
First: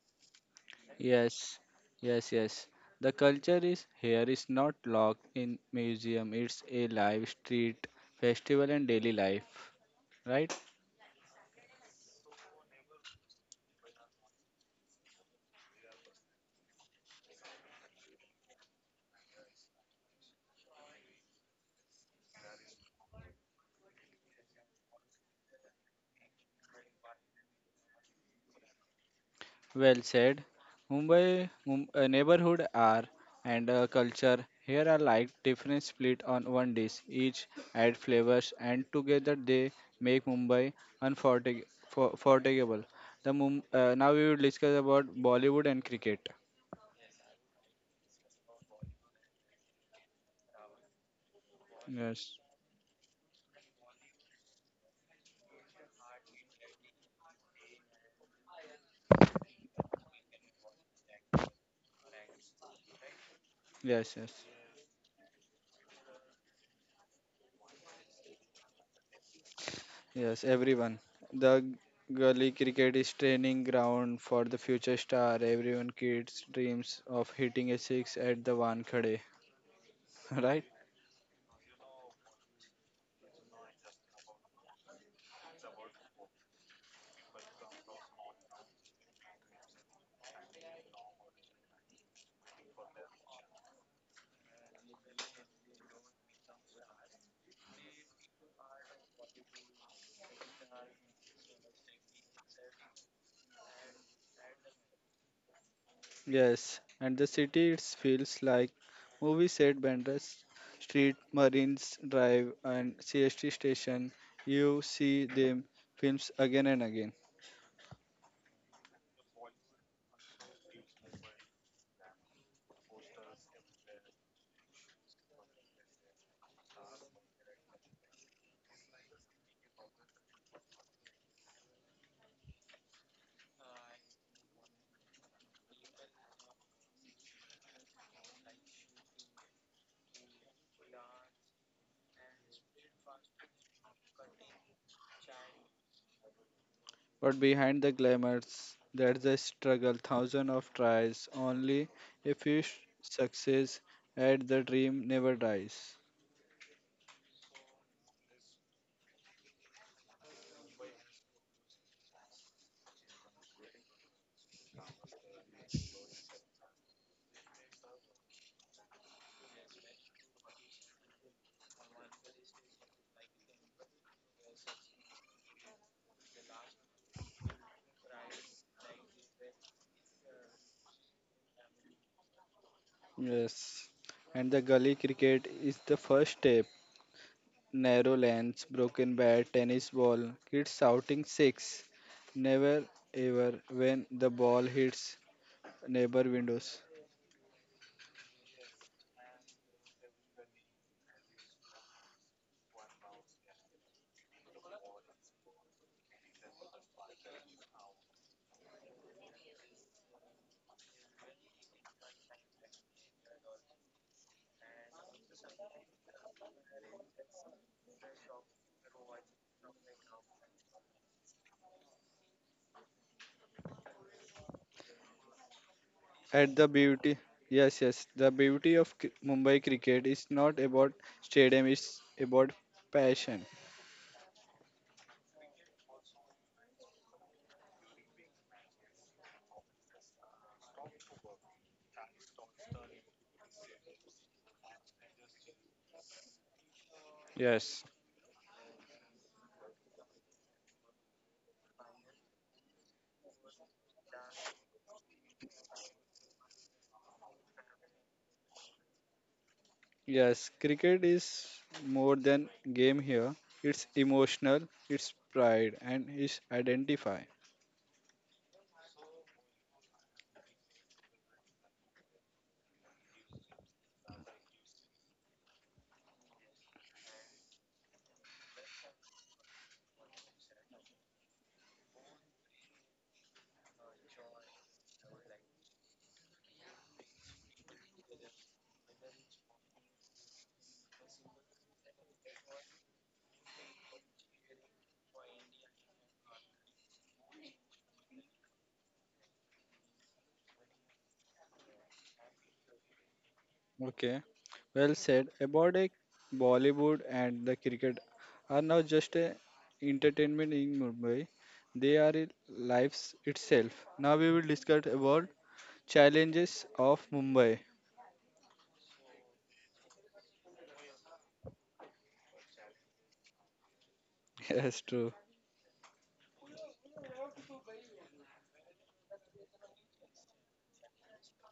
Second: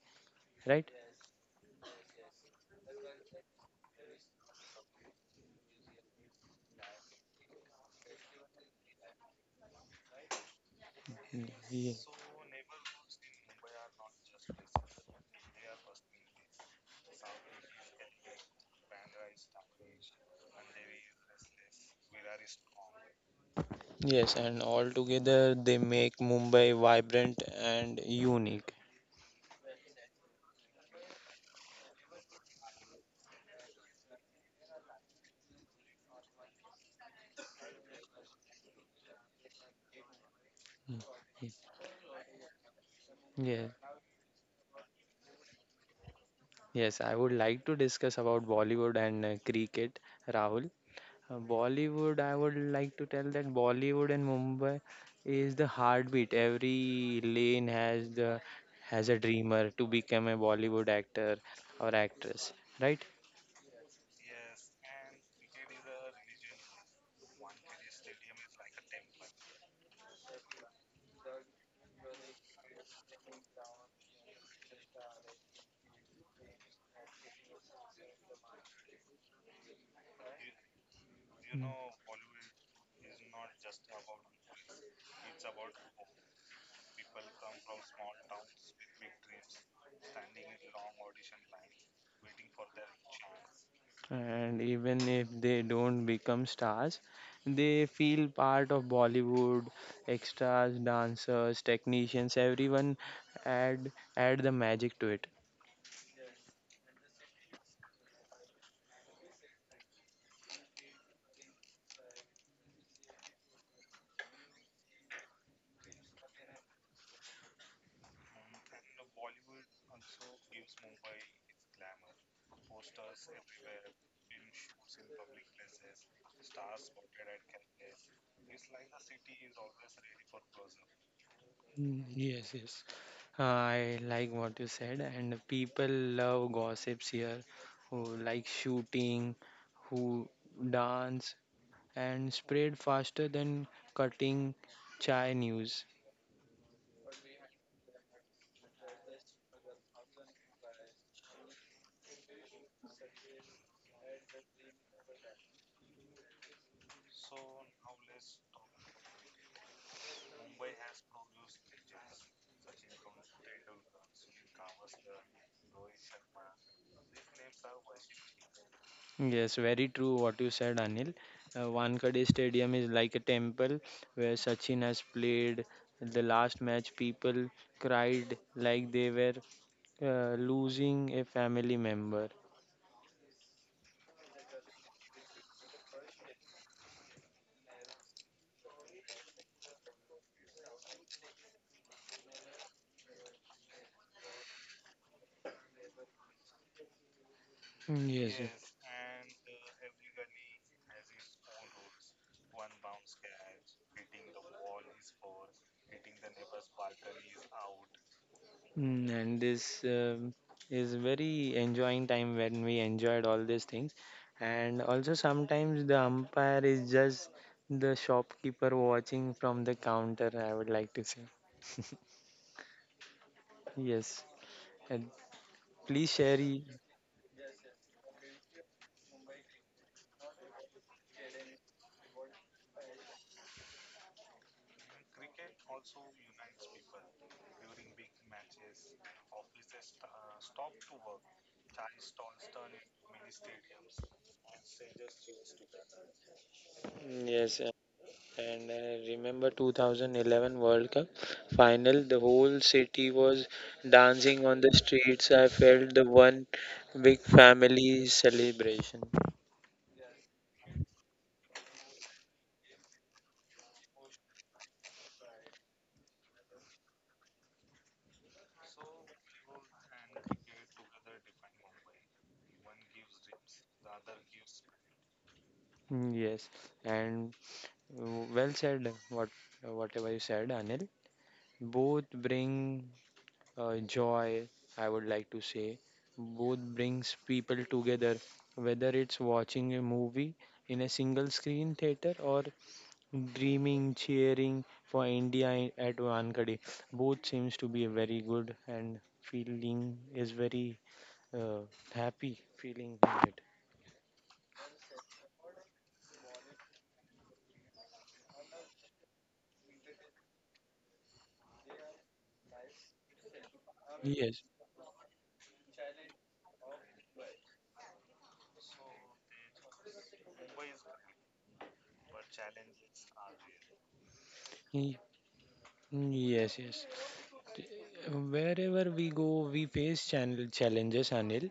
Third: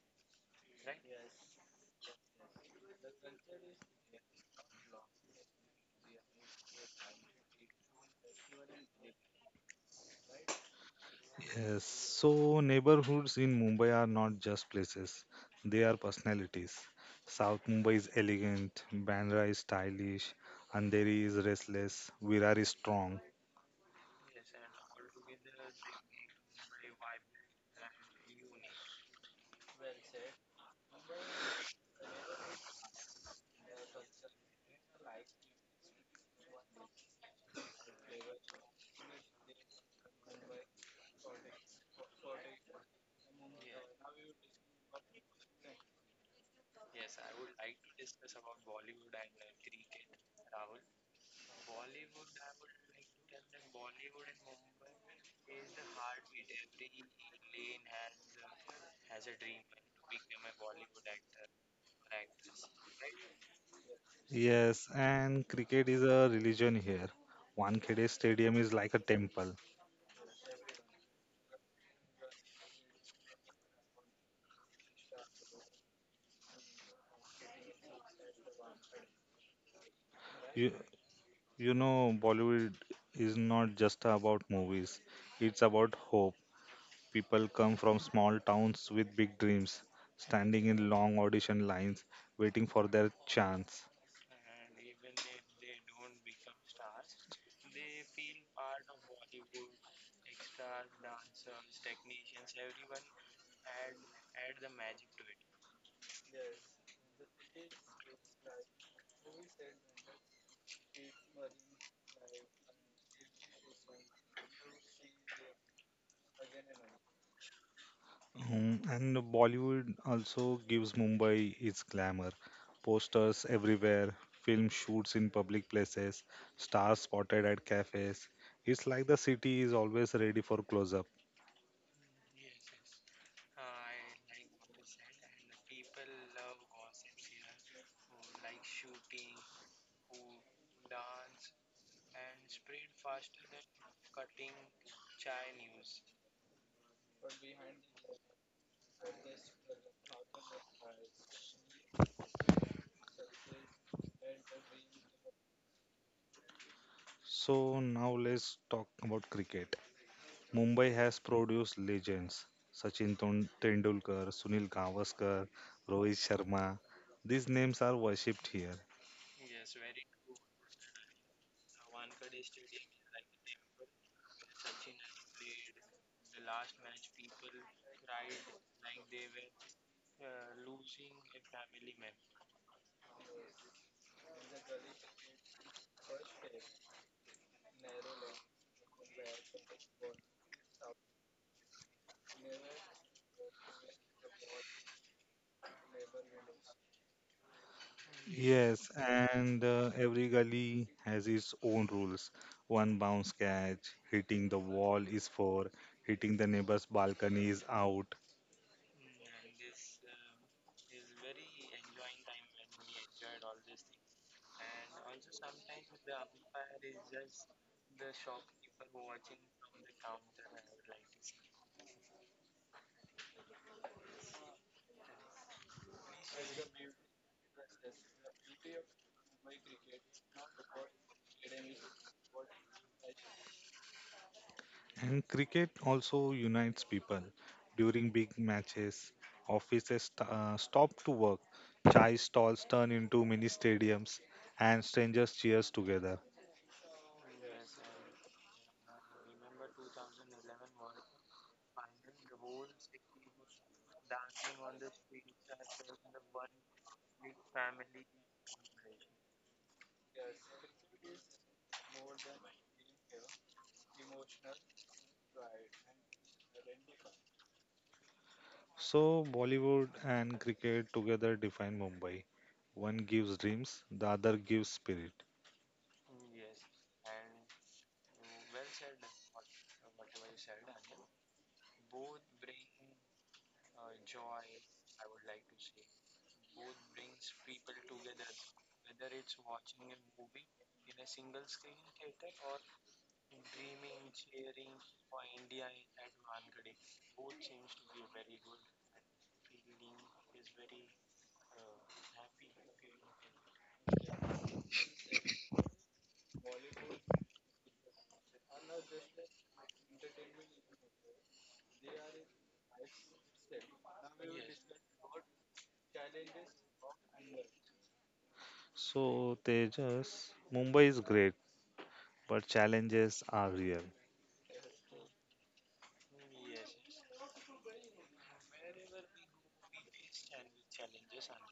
Speaker 3: right?
Speaker 1: Yes, yes, yes. The culture is here is not locked in museum. It's a live street festival and daily life, right?
Speaker 2: Yes,
Speaker 3: Ye-
Speaker 2: so neighborhoods in Mumbai are not just places, they are personalities. South Mumbai is elegant, Bandra is stylish, Andheri is restless, Virar is strong.
Speaker 3: Yes, and all together they make Mumbai vibrant and unique.
Speaker 1: Well said. Neighborhood are and culture here are like different split on one dish. Each add flavors and together they make Mumbai
Speaker 3: Mm.
Speaker 1: forgettable.
Speaker 3: Yeah.
Speaker 1: Now we will discuss about Bollywood and cricket.
Speaker 3: Yes, I would like to discuss about Bollywood and cricket, Rahul. Bollywood,
Speaker 1: Yes,
Speaker 3: I would like to tell that Bollywood and Mumbai is the heartbeat. Every lane has a dreamer to become a Bollywood actor or actress, right?
Speaker 1: yes, yes,
Speaker 2: Yes, and cricket is a religion here. Wankhede Stadium is like a temple.
Speaker 1: yes. Everyone, the gully cricket is training ground for the future star. Everyone kids dreams of hitting a six at the one khade, right?
Speaker 2: You, you know, Bollywood is not just about movies, it's about hope. People come from small towns with big dreams, standing in long audition lines, waiting for their chance.
Speaker 3: And even if they don't become stars, they feel part of Bollywood. Extras, dancers, technicians, everyone add add the magic to it.
Speaker 1: Yes, and the city it feels like movie set Bandras Street, Marines Drive, and CST station. You see them films again and again.
Speaker 2: Mm, and Bollywood also gives Mumbai its glamour. Posters everywhere, film shoots in public places, stars spotted at cafes. It's like the city is always ready for close up.
Speaker 3: Yes, yes. I like what you said, and people love gossips here, who like shooting, who dance, and spread faster than cutting chai news.
Speaker 1: But behind the glamours, there's a struggle, thousands of tries, only a few success, and the dream never dies.
Speaker 2: So now let's talk about cricket. Mumbai has produced legends Sachin Tendulkar, Sunil Gavaskar, Rohit Sharma. These names are worshipped here.
Speaker 3: Yes, very true what you said, Anil. Wankhede Stadium is like a temple where Sachin has played. The last match, people cried like they were losing a family member.
Speaker 1: Yes, and the gully cricket is the first step. Narrow lanes, broken bat, tennis ball, kids shouting six. Never ever when the ball hits neighbor windows.
Speaker 3: Yes. Yes.
Speaker 2: Yes, and every gully has its own rules. One bounce catch, hitting the wall is four, hitting the neighbor's balcony is out.
Speaker 3: Own rules. And this is very enjoying time when we enjoyed all these things. And also sometimes the umpire is just the shopkeeper watching from the counter, I would like to say. Yes. And please share.
Speaker 1: At the beauty, yes, yes, the beauty of Mumbai cricket is not about stadium, it's about passion.
Speaker 2: And cricket also unites people. During big matches, offices stop to work, chai stalls turn into mini stadiums, and strangers cheers together.
Speaker 3: Yes.
Speaker 1: Yes,
Speaker 3: And remember 2011 World Cup final, the whole city was dancing on the streets. I felt the one big family celebration.
Speaker 1: yes, cricket is more than game here. It's emotional, it's pride, and it's identify.
Speaker 2: So, Bollywood and cricket together define Mumbai. One gives dreams, the other gives spirit.
Speaker 3: Yes, and uh, well said. Whatever you said, Anil, both bring joy. I would like to say, both brings people together. Whether it's watching a movie in a single screen theater or dreaming, cheering for India at Wankhede. Both seems to be very good and feeling is very uh, happy feeling in it.
Speaker 1: Okay, well said about a Bollywood and the cricket are not just a entertainment in Mumbai, they are a lives itself. Now we will
Speaker 3: Yes.
Speaker 1: discuss about challenges of Mumbai.
Speaker 2: So, Tejas, Mumbai is great, but challenges are real.
Speaker 1: Yes,
Speaker 3: Ye-
Speaker 1: true.
Speaker 3: Yes, yes. Wherever we go, we face channel challenges, Anil.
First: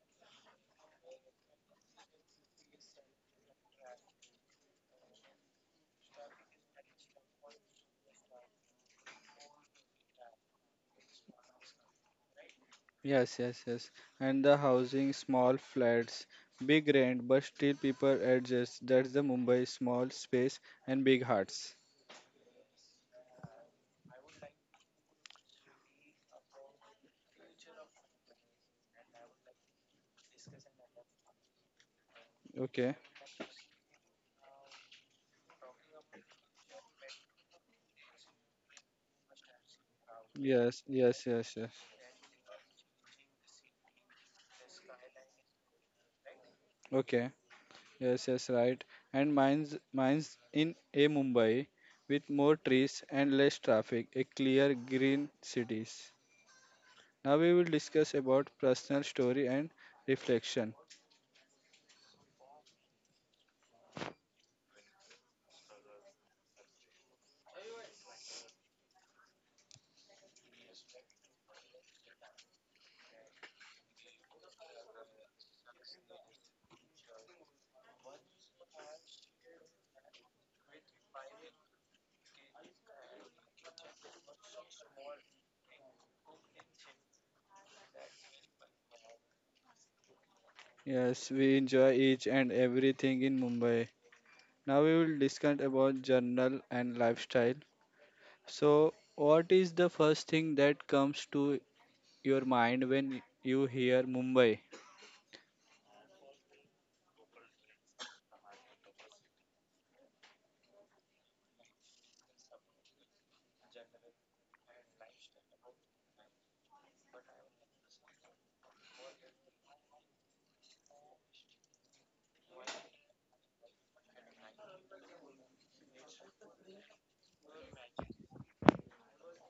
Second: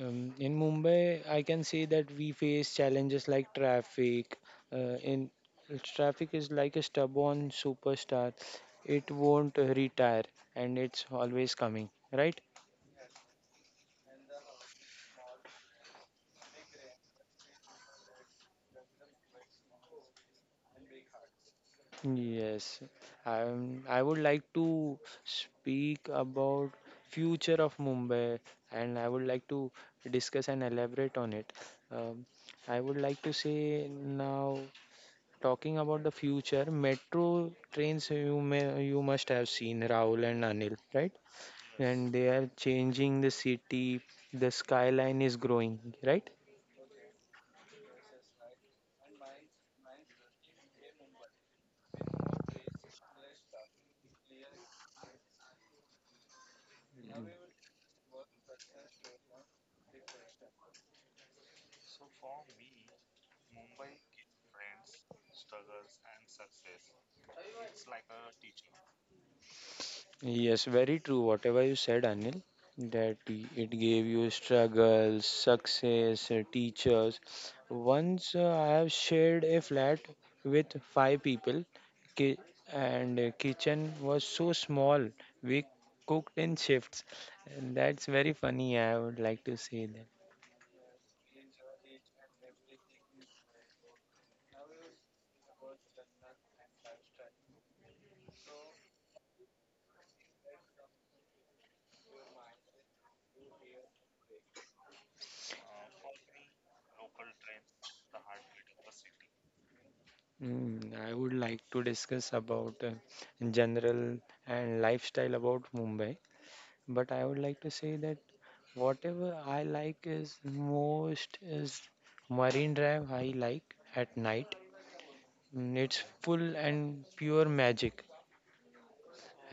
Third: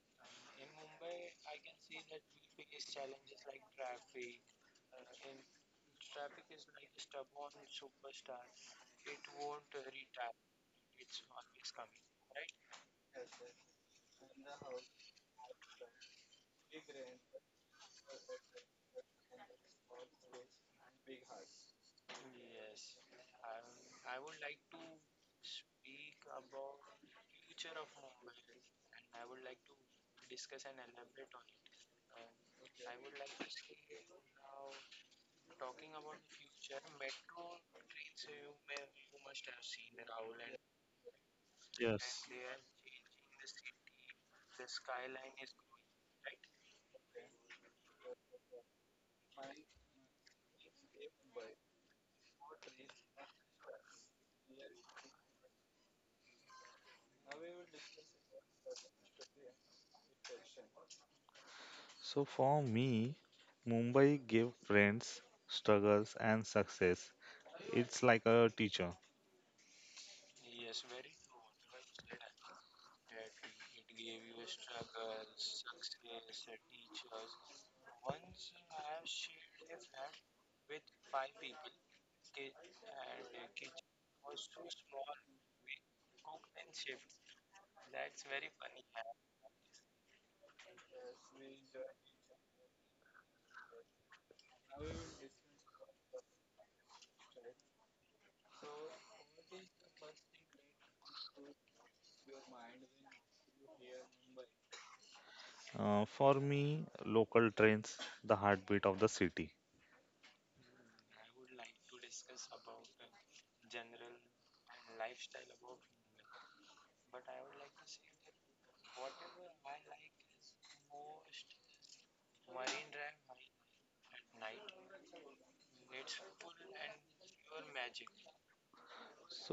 Speaker 3: In Mumbai, I can say that we face challenges like traffic. In Traffic is like a stubborn superstar; it won't retire, and it's always coming. Right?
Speaker 1: Yes, yes, yes. And the housing, small flats, big rent, but still people adjust. That's the Mumbai small space and big hearts.
Speaker 3: Yes, i I would like to speak about future of Mumbai, and I would like to discuss and elaborate on it. Um, I
Speaker 1: Okay.
Speaker 3: would like to say now, talking about the future, metro trains you must have seen, Rahul and Anil,
Speaker 1: Yes,
Speaker 3: right?
Speaker 1: yes, yes, yes.
Speaker 3: And
Speaker 2: Yes.
Speaker 3: they are changing the city. The skyline is growing, right?
Speaker 1: Okay. Yes, yes, right. And mine's in a Mumbai with more trees and less traffic, a clear green cities. Now we will discuss about personal story and reflection.
Speaker 2: So for me, Mumbai gave friends, struggles, and success. It's like a teacher.
Speaker 3: Yes, very true. Whatever you said, Anil, that it gave you struggles, success, teachers. Once I have shared a flat with 5 people, ki- and kitchen was so small. We cooked in shifts, and that's very funny. I would like to say that.
Speaker 1: Yes, we enjoy each and everything in Mumbai. Now we will discuss about journal and lifestyle. So, what is the first thing that comes to your mind when you hear Mumbai?
Speaker 2: For me, local trains, the heartbeat of the city.
Speaker 3: I would like to discuss about general and lifestyle about Mumbai, but I would like to say that whatever I like is most is Marine Drive. I like at night. It's full and pure magic.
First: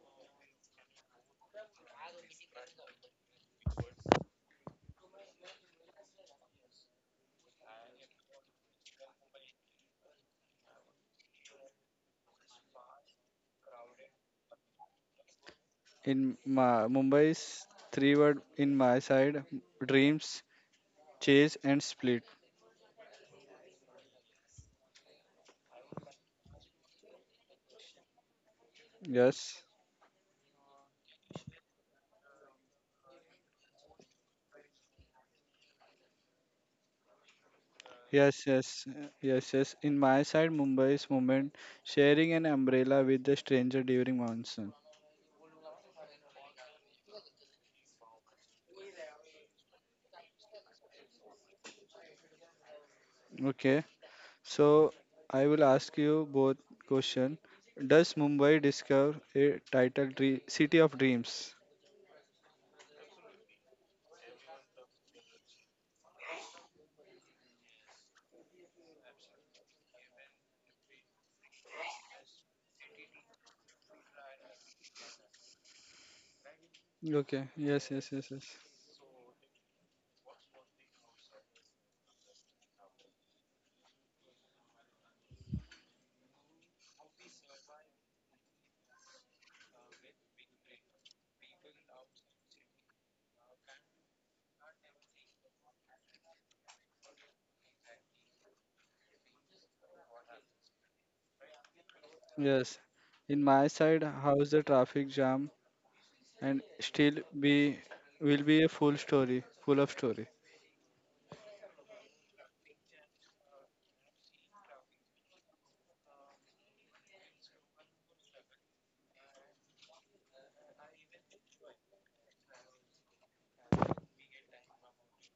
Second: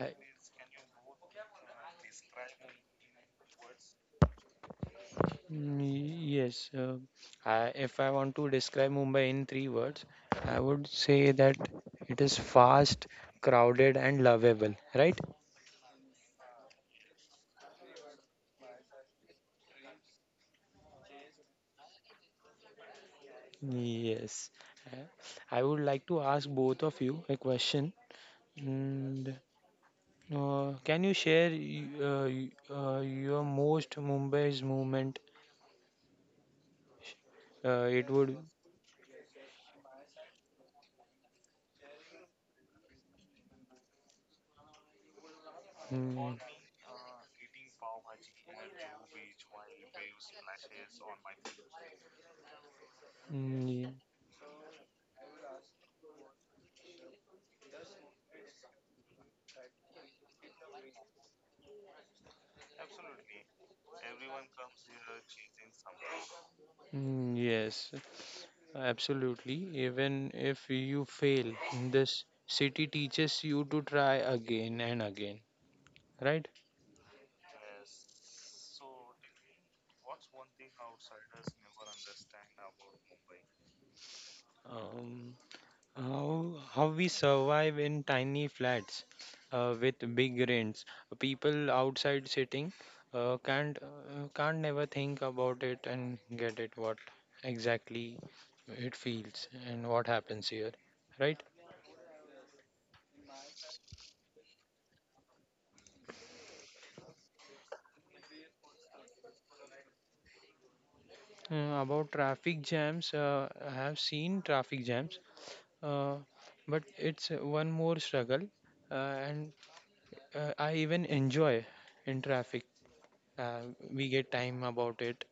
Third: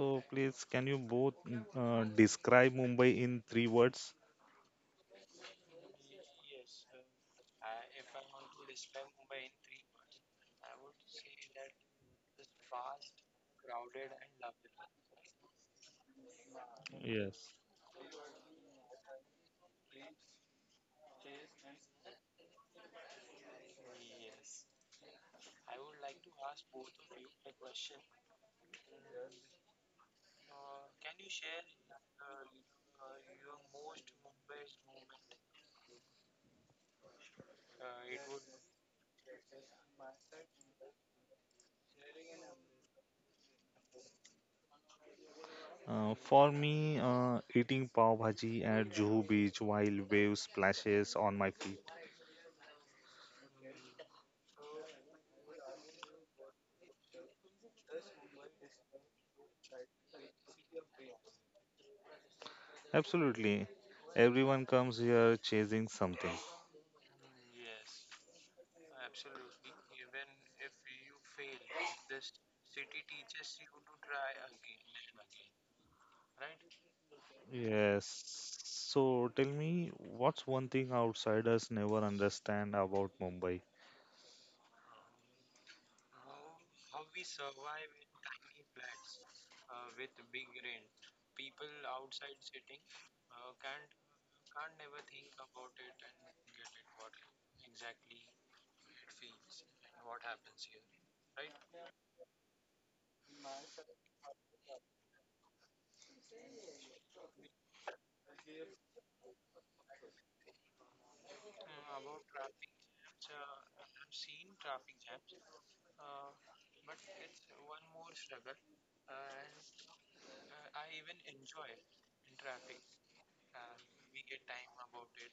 Speaker 3: Uh,
Speaker 2: please, can you both describe Mumbai in three words?
Speaker 3: Mm, Yes, uh, I, if I want to describe Mumbai in three words, I would say that it is fast, crowded, and lovable, right?
Speaker 1: In my,
Speaker 2: Yes.
Speaker 1: Mumbai's three word in my side dreams Chase and split.
Speaker 3: Yes. Uh, I would like to ask both of you a question. And
Speaker 1: Yes.
Speaker 3: Can you share your most Mumbai's movement? It would.
Speaker 1: Yes. In my side, Mumbai's moment, sharing an umbrella with a stranger during monsoon.
Speaker 3: Mm,
Speaker 2: For me, eating pav bhaji at Juhu Beach while waves splashes on my feet.
Speaker 3: mm,
Speaker 1: Okay,
Speaker 3: y-
Speaker 1: so I will ask you both question. Does Mumbai discover a title tree, city of dreams?
Speaker 2: Absolutely, everyone comes here chasing something.
Speaker 3: yes, absolutely. Even if you fail, this city teaches you to try again and again, right?
Speaker 1: Okay, yes, yes,
Speaker 2: Yes.
Speaker 1: yes, yes.
Speaker 2: So tell me, what's one thing outsiders never understand about Mumbai?
Speaker 3: Um, How, how we survive in tiny flats with big rents. People outside sitting can't never think about it and get it what exactly it feels and what happens here, right?
Speaker 1: Yes. In my side, how's the traffic jam and still be will be a full story, full of story.
Speaker 3: About traffic jams, I have seen traffic jams, uh, but it's one more struggle, uh, and I even enjoy in traffic. Uh, we get time about it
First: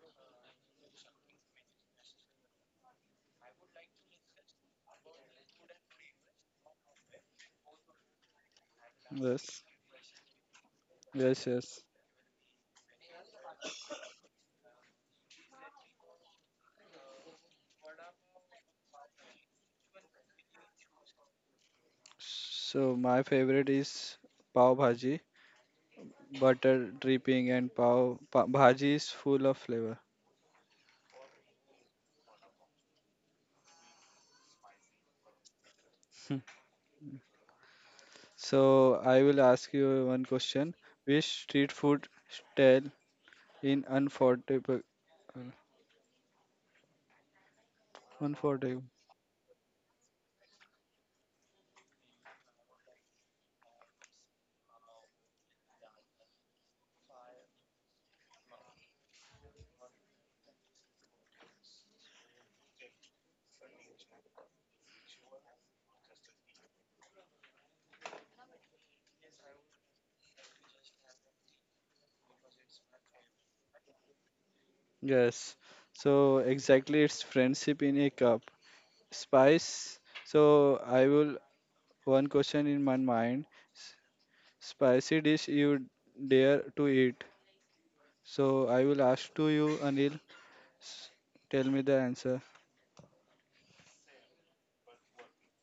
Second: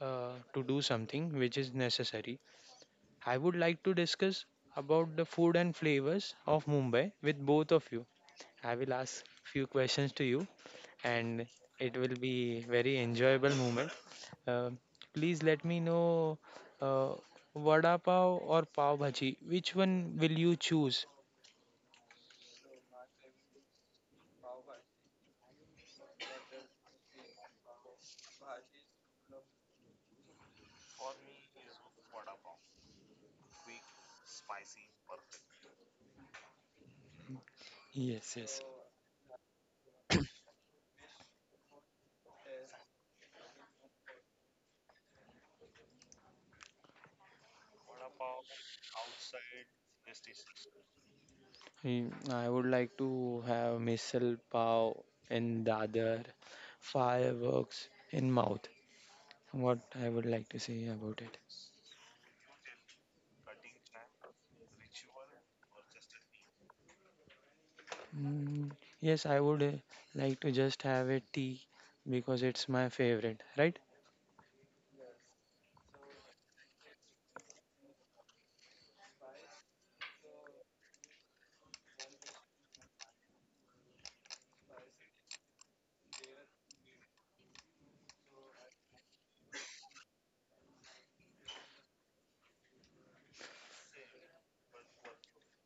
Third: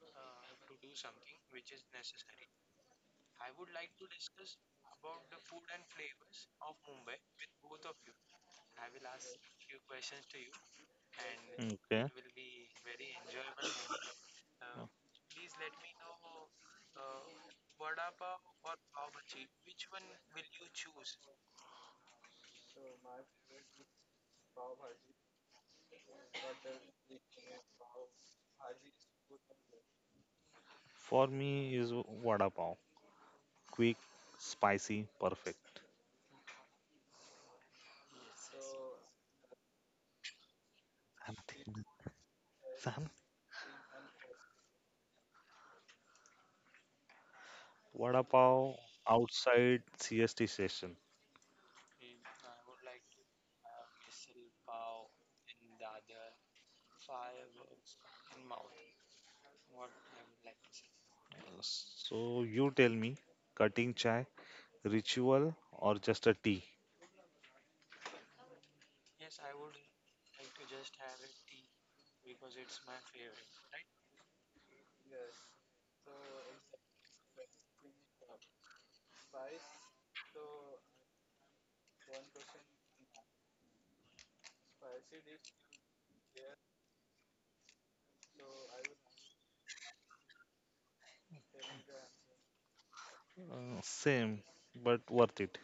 Speaker 3: to do something which is necessary. I would like to discuss about the food and flavors of Mumbai with both of you. I will ask
Speaker 1: Yes,
Speaker 3: few questions to you, and
Speaker 1: yes, yes.
Speaker 3: it
Speaker 2: Okay.
Speaker 3: will be very enjoyable moment. Uh, Please let me know uh, vada pav or pav bhaji. Which one will you choose?
Speaker 1: So my favorite is pav bhaji, butter dripping and bhaji is full of flavor.
Speaker 2: For me is vada pav. Quick, spicy, perfect.
Speaker 1: Hmm.
Speaker 3: Yes, yes.
Speaker 1: So I will ask you one question. Which
Speaker 2: I'm
Speaker 1: street
Speaker 2: thinking,
Speaker 1: food style
Speaker 2: Sam,
Speaker 1: in unforgettable?
Speaker 2: vada pav
Speaker 1: Unforgettable.
Speaker 2: outside CST station.
Speaker 3: I would like to have misal pav in Dadar, fireworks in mouth. What I would like to say about it.
Speaker 2: So you tell me, cutting chai, ritual or just a tea?
Speaker 3: Mm, yes, I would like to just have a tea because it's my favorite, right?
Speaker 1: Yes. So exactly, it's friendship in a cup. Spice. So I will one question in my mind. S- Spicy dish you dare to eat. So I will ask to you, Anil. S- Tell me the answer.
Speaker 2: Same, but worth it.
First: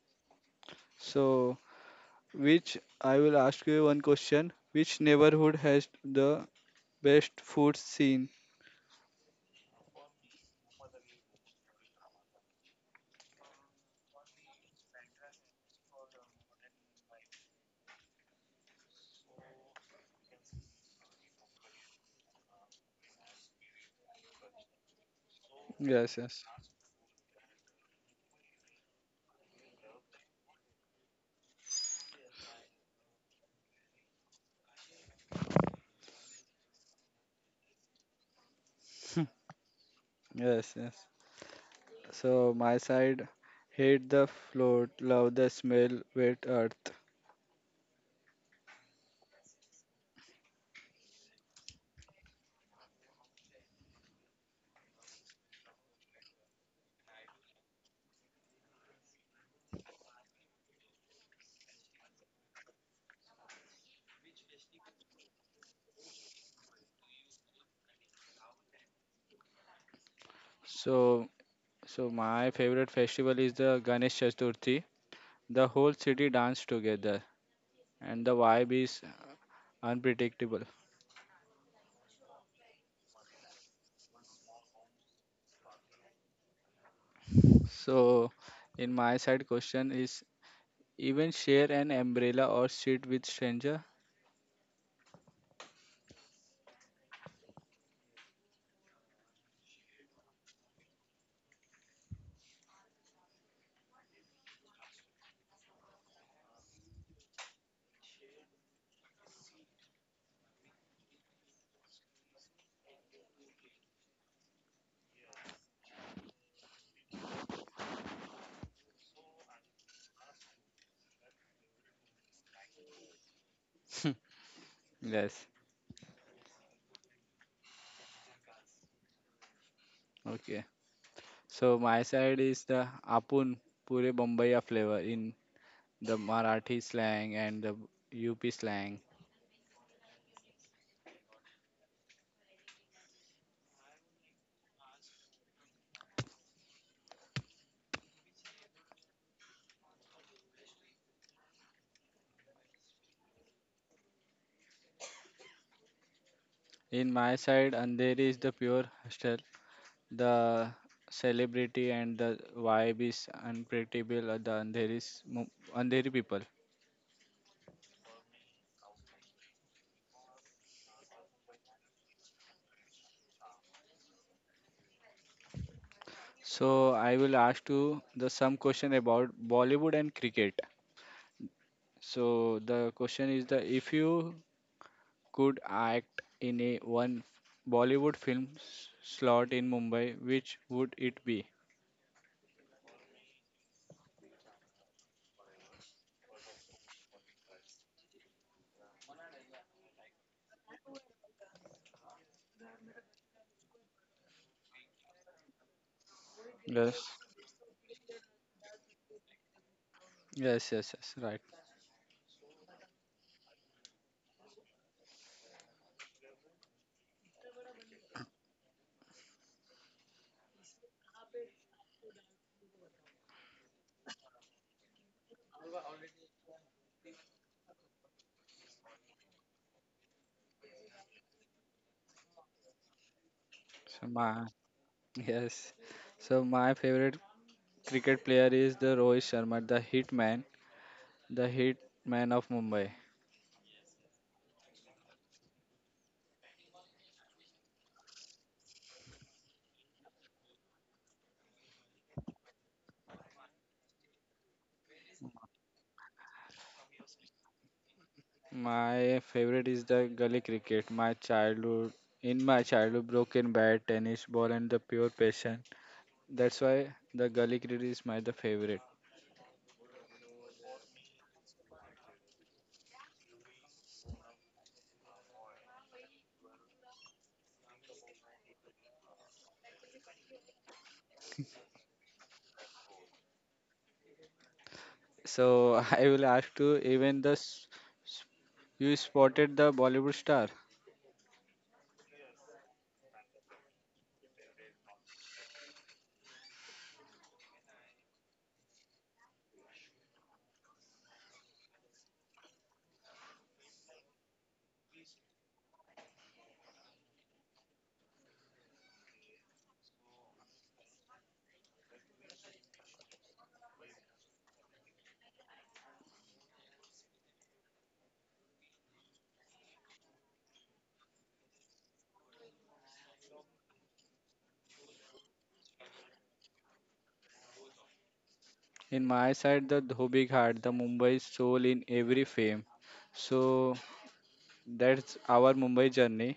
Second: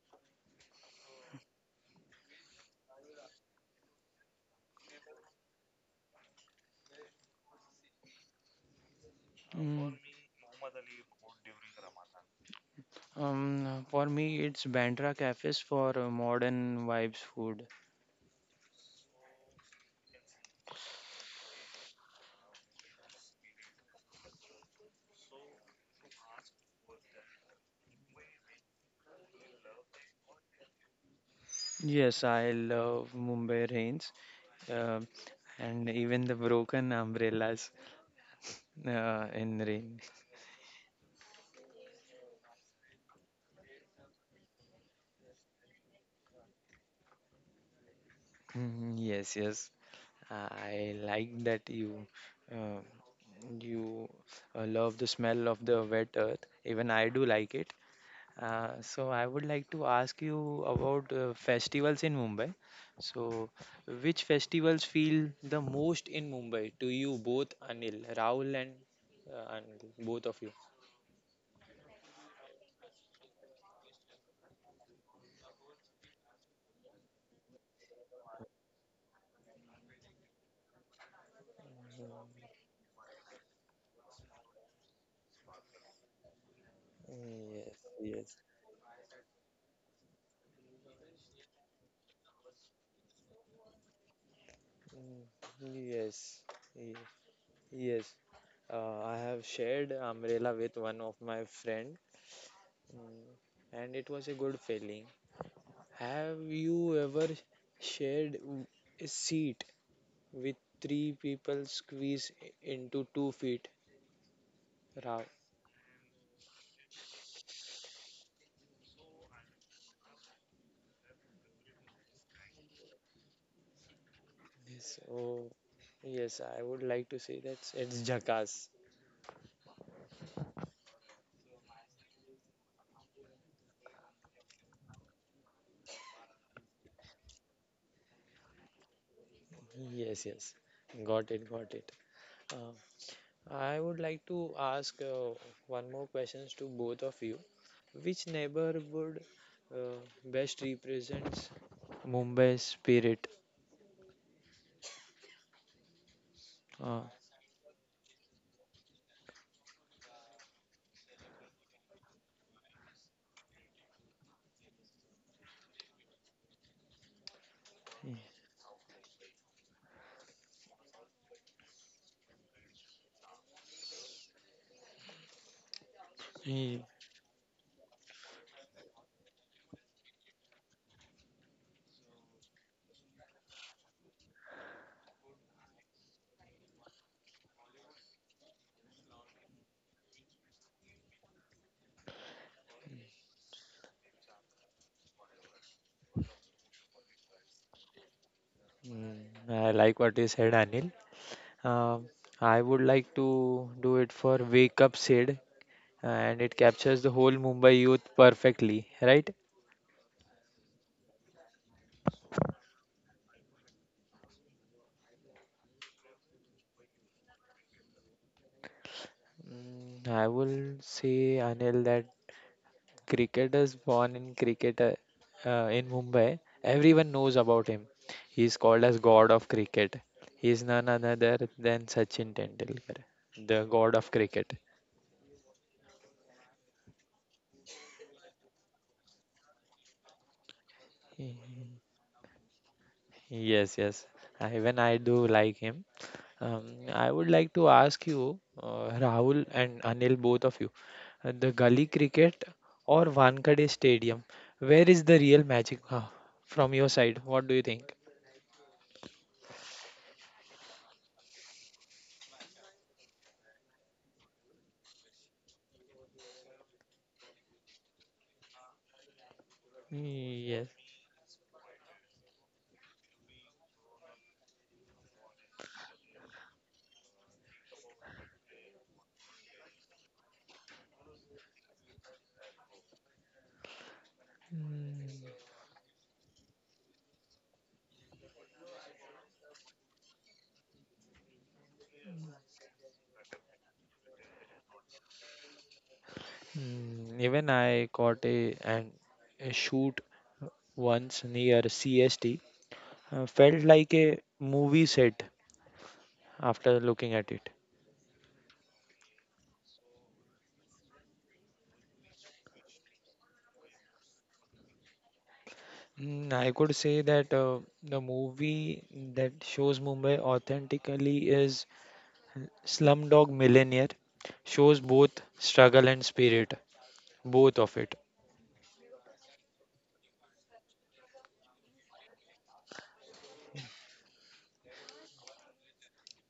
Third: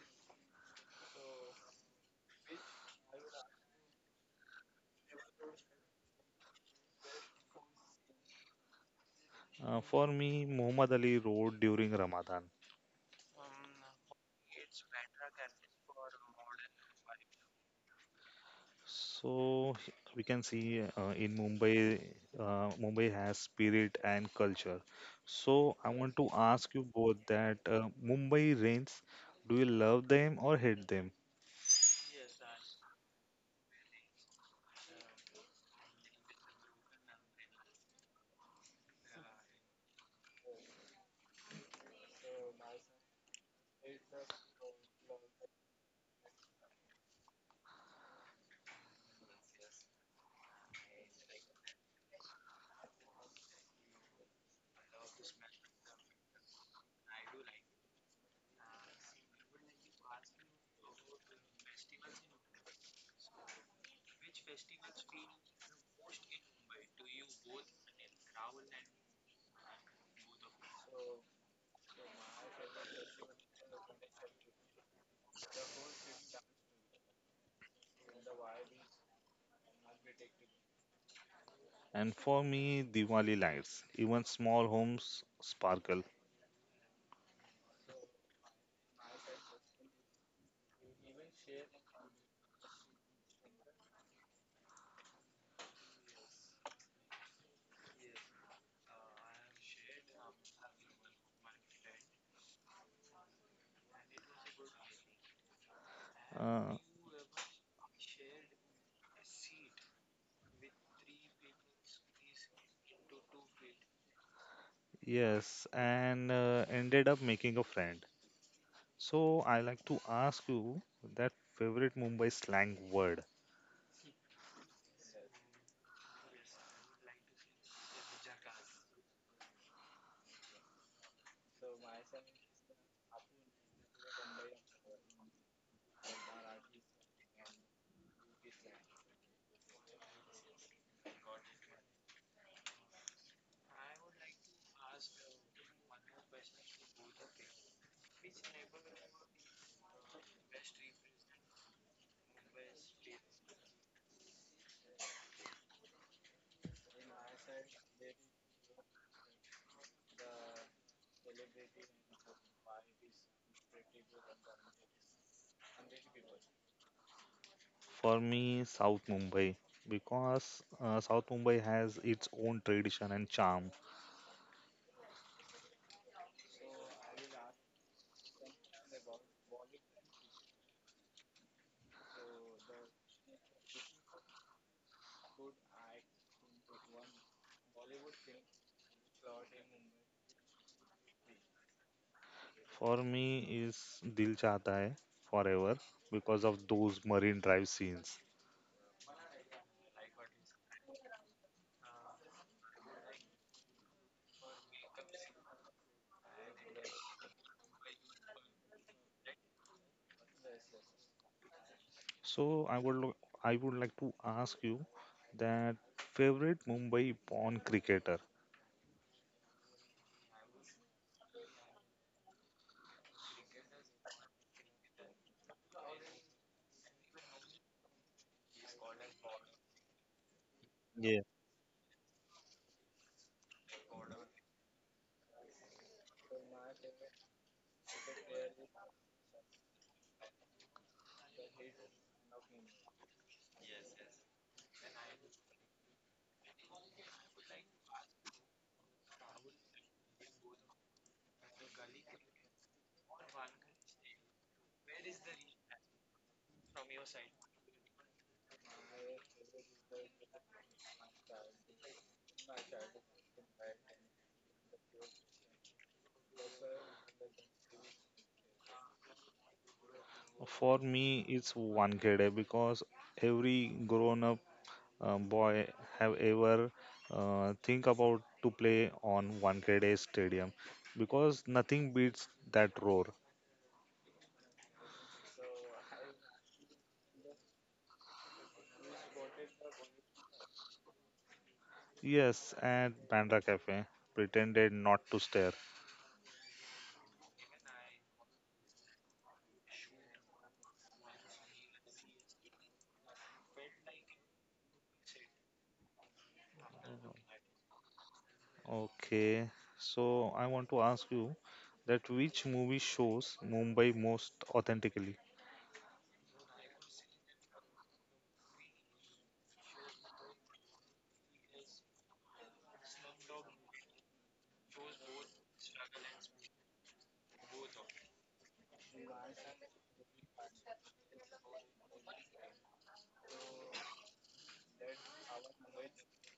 Speaker 1: So, which I will ask you one question. Which neighborhood has the best food scene?
Speaker 3: Mm,
Speaker 2: For me, Muhammad Ali Road during Ramadan.
Speaker 3: for me, it's Bandra cafes for modern vibes food.
Speaker 2: So h- we can see in Mumbai, Mumbai has spirit and culture. So I want
Speaker 1: Yes,
Speaker 2: to
Speaker 1: yes,
Speaker 2: ask you both that Mumbai rains, do you love them or hate them?
Speaker 3: Yes, I love Mumbai rains uh, and even the broken umbrellas in rain.
Speaker 1: yes, yes. So my side, hate the float, love the smell, wet earth.
Speaker 3: Mm, yes, yes. I like that you uh, you love the smell of the wet earth. Even I do like it. So I would like to ask you about festivals in Mumbai. So, which festivals feel the most in Mumbai to you both, Anil, Rahul, and Anil, both of you?
Speaker 1: So, so my favorite festival is the Ganesh Chaturthi. The whole city dance together, and the vibe is unpredictable.
Speaker 2: And for me, Diwali lights, even small homes sparkle.
Speaker 3: Yes,
Speaker 1: So,
Speaker 3: yes.
Speaker 1: in my side, question is Even share an umbrella or sit with stranger?
Speaker 3: Mm, yes, yes. Yes. I have shared umbrella with one of my friend. Mm, and it was a good feeling. Have
Speaker 2: Uh,
Speaker 3: you ever shared a seat with three people squeezed into 2 feet? Ra-
Speaker 2: yes, and ended up making a friend. So I like to ask you that favorite Mumbai slang word.
Speaker 3: Yes,
Speaker 1: yes.
Speaker 3: oh, yes, I would like to say that it's Jackass.
Speaker 1: Okay. So my side is the Apun Pure Bombaya flavor in the Marathi slang and the UP slang.
Speaker 3: Yes, yes, got it, got it. Uh, I would like to ask one more questions to both of you. Which neighborhood best represents Mumbai's spirit? Uh,
Speaker 1: In my side, Andheri is the pure hostel. The celebrity and the vibe is unpredictable. The Andheri people.
Speaker 3: y-
Speaker 2: For me, South Mumbai, because South Mumbai has its own tradition and charm.
Speaker 3: y-
Speaker 1: So I will ask you the some question about Bollywood and cricket. So the question is the if you could act in a one Bollywood film slot in Mumbai, which would it be?
Speaker 2: For me, is Dil Chahta Hai forever because of those marine drive scenes.
Speaker 3: Mm, I like what you said, Anil. Um, I would like to do it for Wake Up Sid, and it captures
Speaker 1: Yes.
Speaker 3: the whole Mumbai youth perfectly, right?
Speaker 1: Yes, yes, yes, right.
Speaker 2: So I would lo- I would like to ask you that favorite Mumbai born cricketer.
Speaker 3: I will say, Anil, that cricketers born in Mumbai, everyone knows about him. He is called as God of Cricket. He is none
Speaker 2: Yeah.
Speaker 3: other than Sachin Tendulkar, the God
Speaker 1: So
Speaker 3: of
Speaker 1: my
Speaker 3: Cricket.
Speaker 1: yes, so my favorite cricket player is the Rohit Sharma, the hit man of Mumbai.
Speaker 3: Yes, yes. Even I do like him. Um, I would like to ask you, Rahul and Anil, both of you, the gully cricket or Wankhede Stadium, where is the real magic from your side? What do you think?
Speaker 1: My favorite is the gully cricket. My childhood, in my childhood, broken bat, tennis ball, and the pure passion. That's why the gully cricket is my the favorite.
Speaker 3: Yes.
Speaker 2: For me, it's Wankhede because every grown up boy have ever think about to play on Wankhede Stadium because nothing beats that roar.
Speaker 3: Mm,
Speaker 1: So I will ask to even the s- you spotted the Bollywood star.
Speaker 2: Yes, at Bandra Cafe, pretended not to stare.
Speaker 3: Even I caught a and a shoot once near CST. Felt like a movie set after looking at it.
Speaker 2: Okay, so I want to ask you that which movie shows Mumbai most authentically?
Speaker 3: I could say that the movie that shows Mumbai authentically is Slumdog Millionaire. Shows both struggle and spirit, both of it.
Speaker 1: In my side, the Dhobi Ghat, the Mumbai soul in every fame. So that's our Mumbai journey,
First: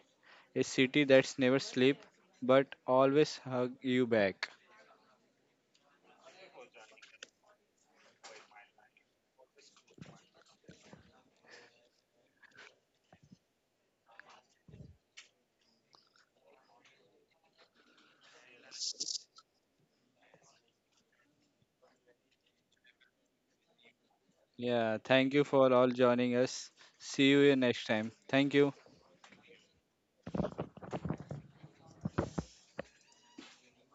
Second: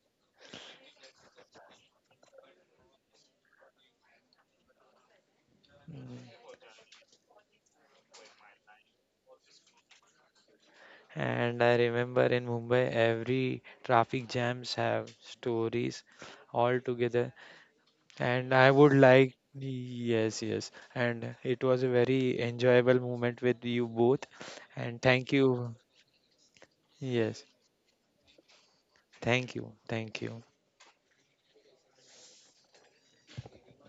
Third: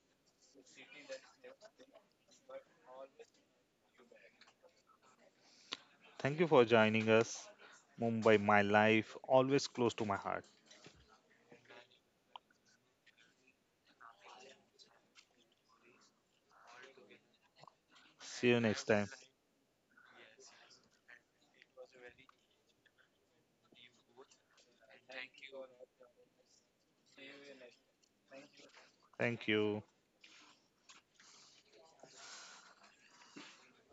Speaker 1: a city that's never sleep but always hug you back.
Speaker 3: Mm,
Speaker 2: Thank you for joining us. Mumbai, my life, always close to my heart.
Speaker 3: And I remember in Mumbai, every traffic jams have stories all together. And
Speaker 2: See you
Speaker 3: I would
Speaker 2: next time.
Speaker 3: like, yes, yes. And it was a very enjoyable moment with you both. And
Speaker 1: Yeah,
Speaker 3: thank
Speaker 1: thank you
Speaker 3: you.
Speaker 1: for all joining us. See
Speaker 3: Yes,
Speaker 1: you next time. Thank you.
Speaker 2: Thank
Speaker 3: thank you,
Speaker 2: you.
Speaker 3: thank you.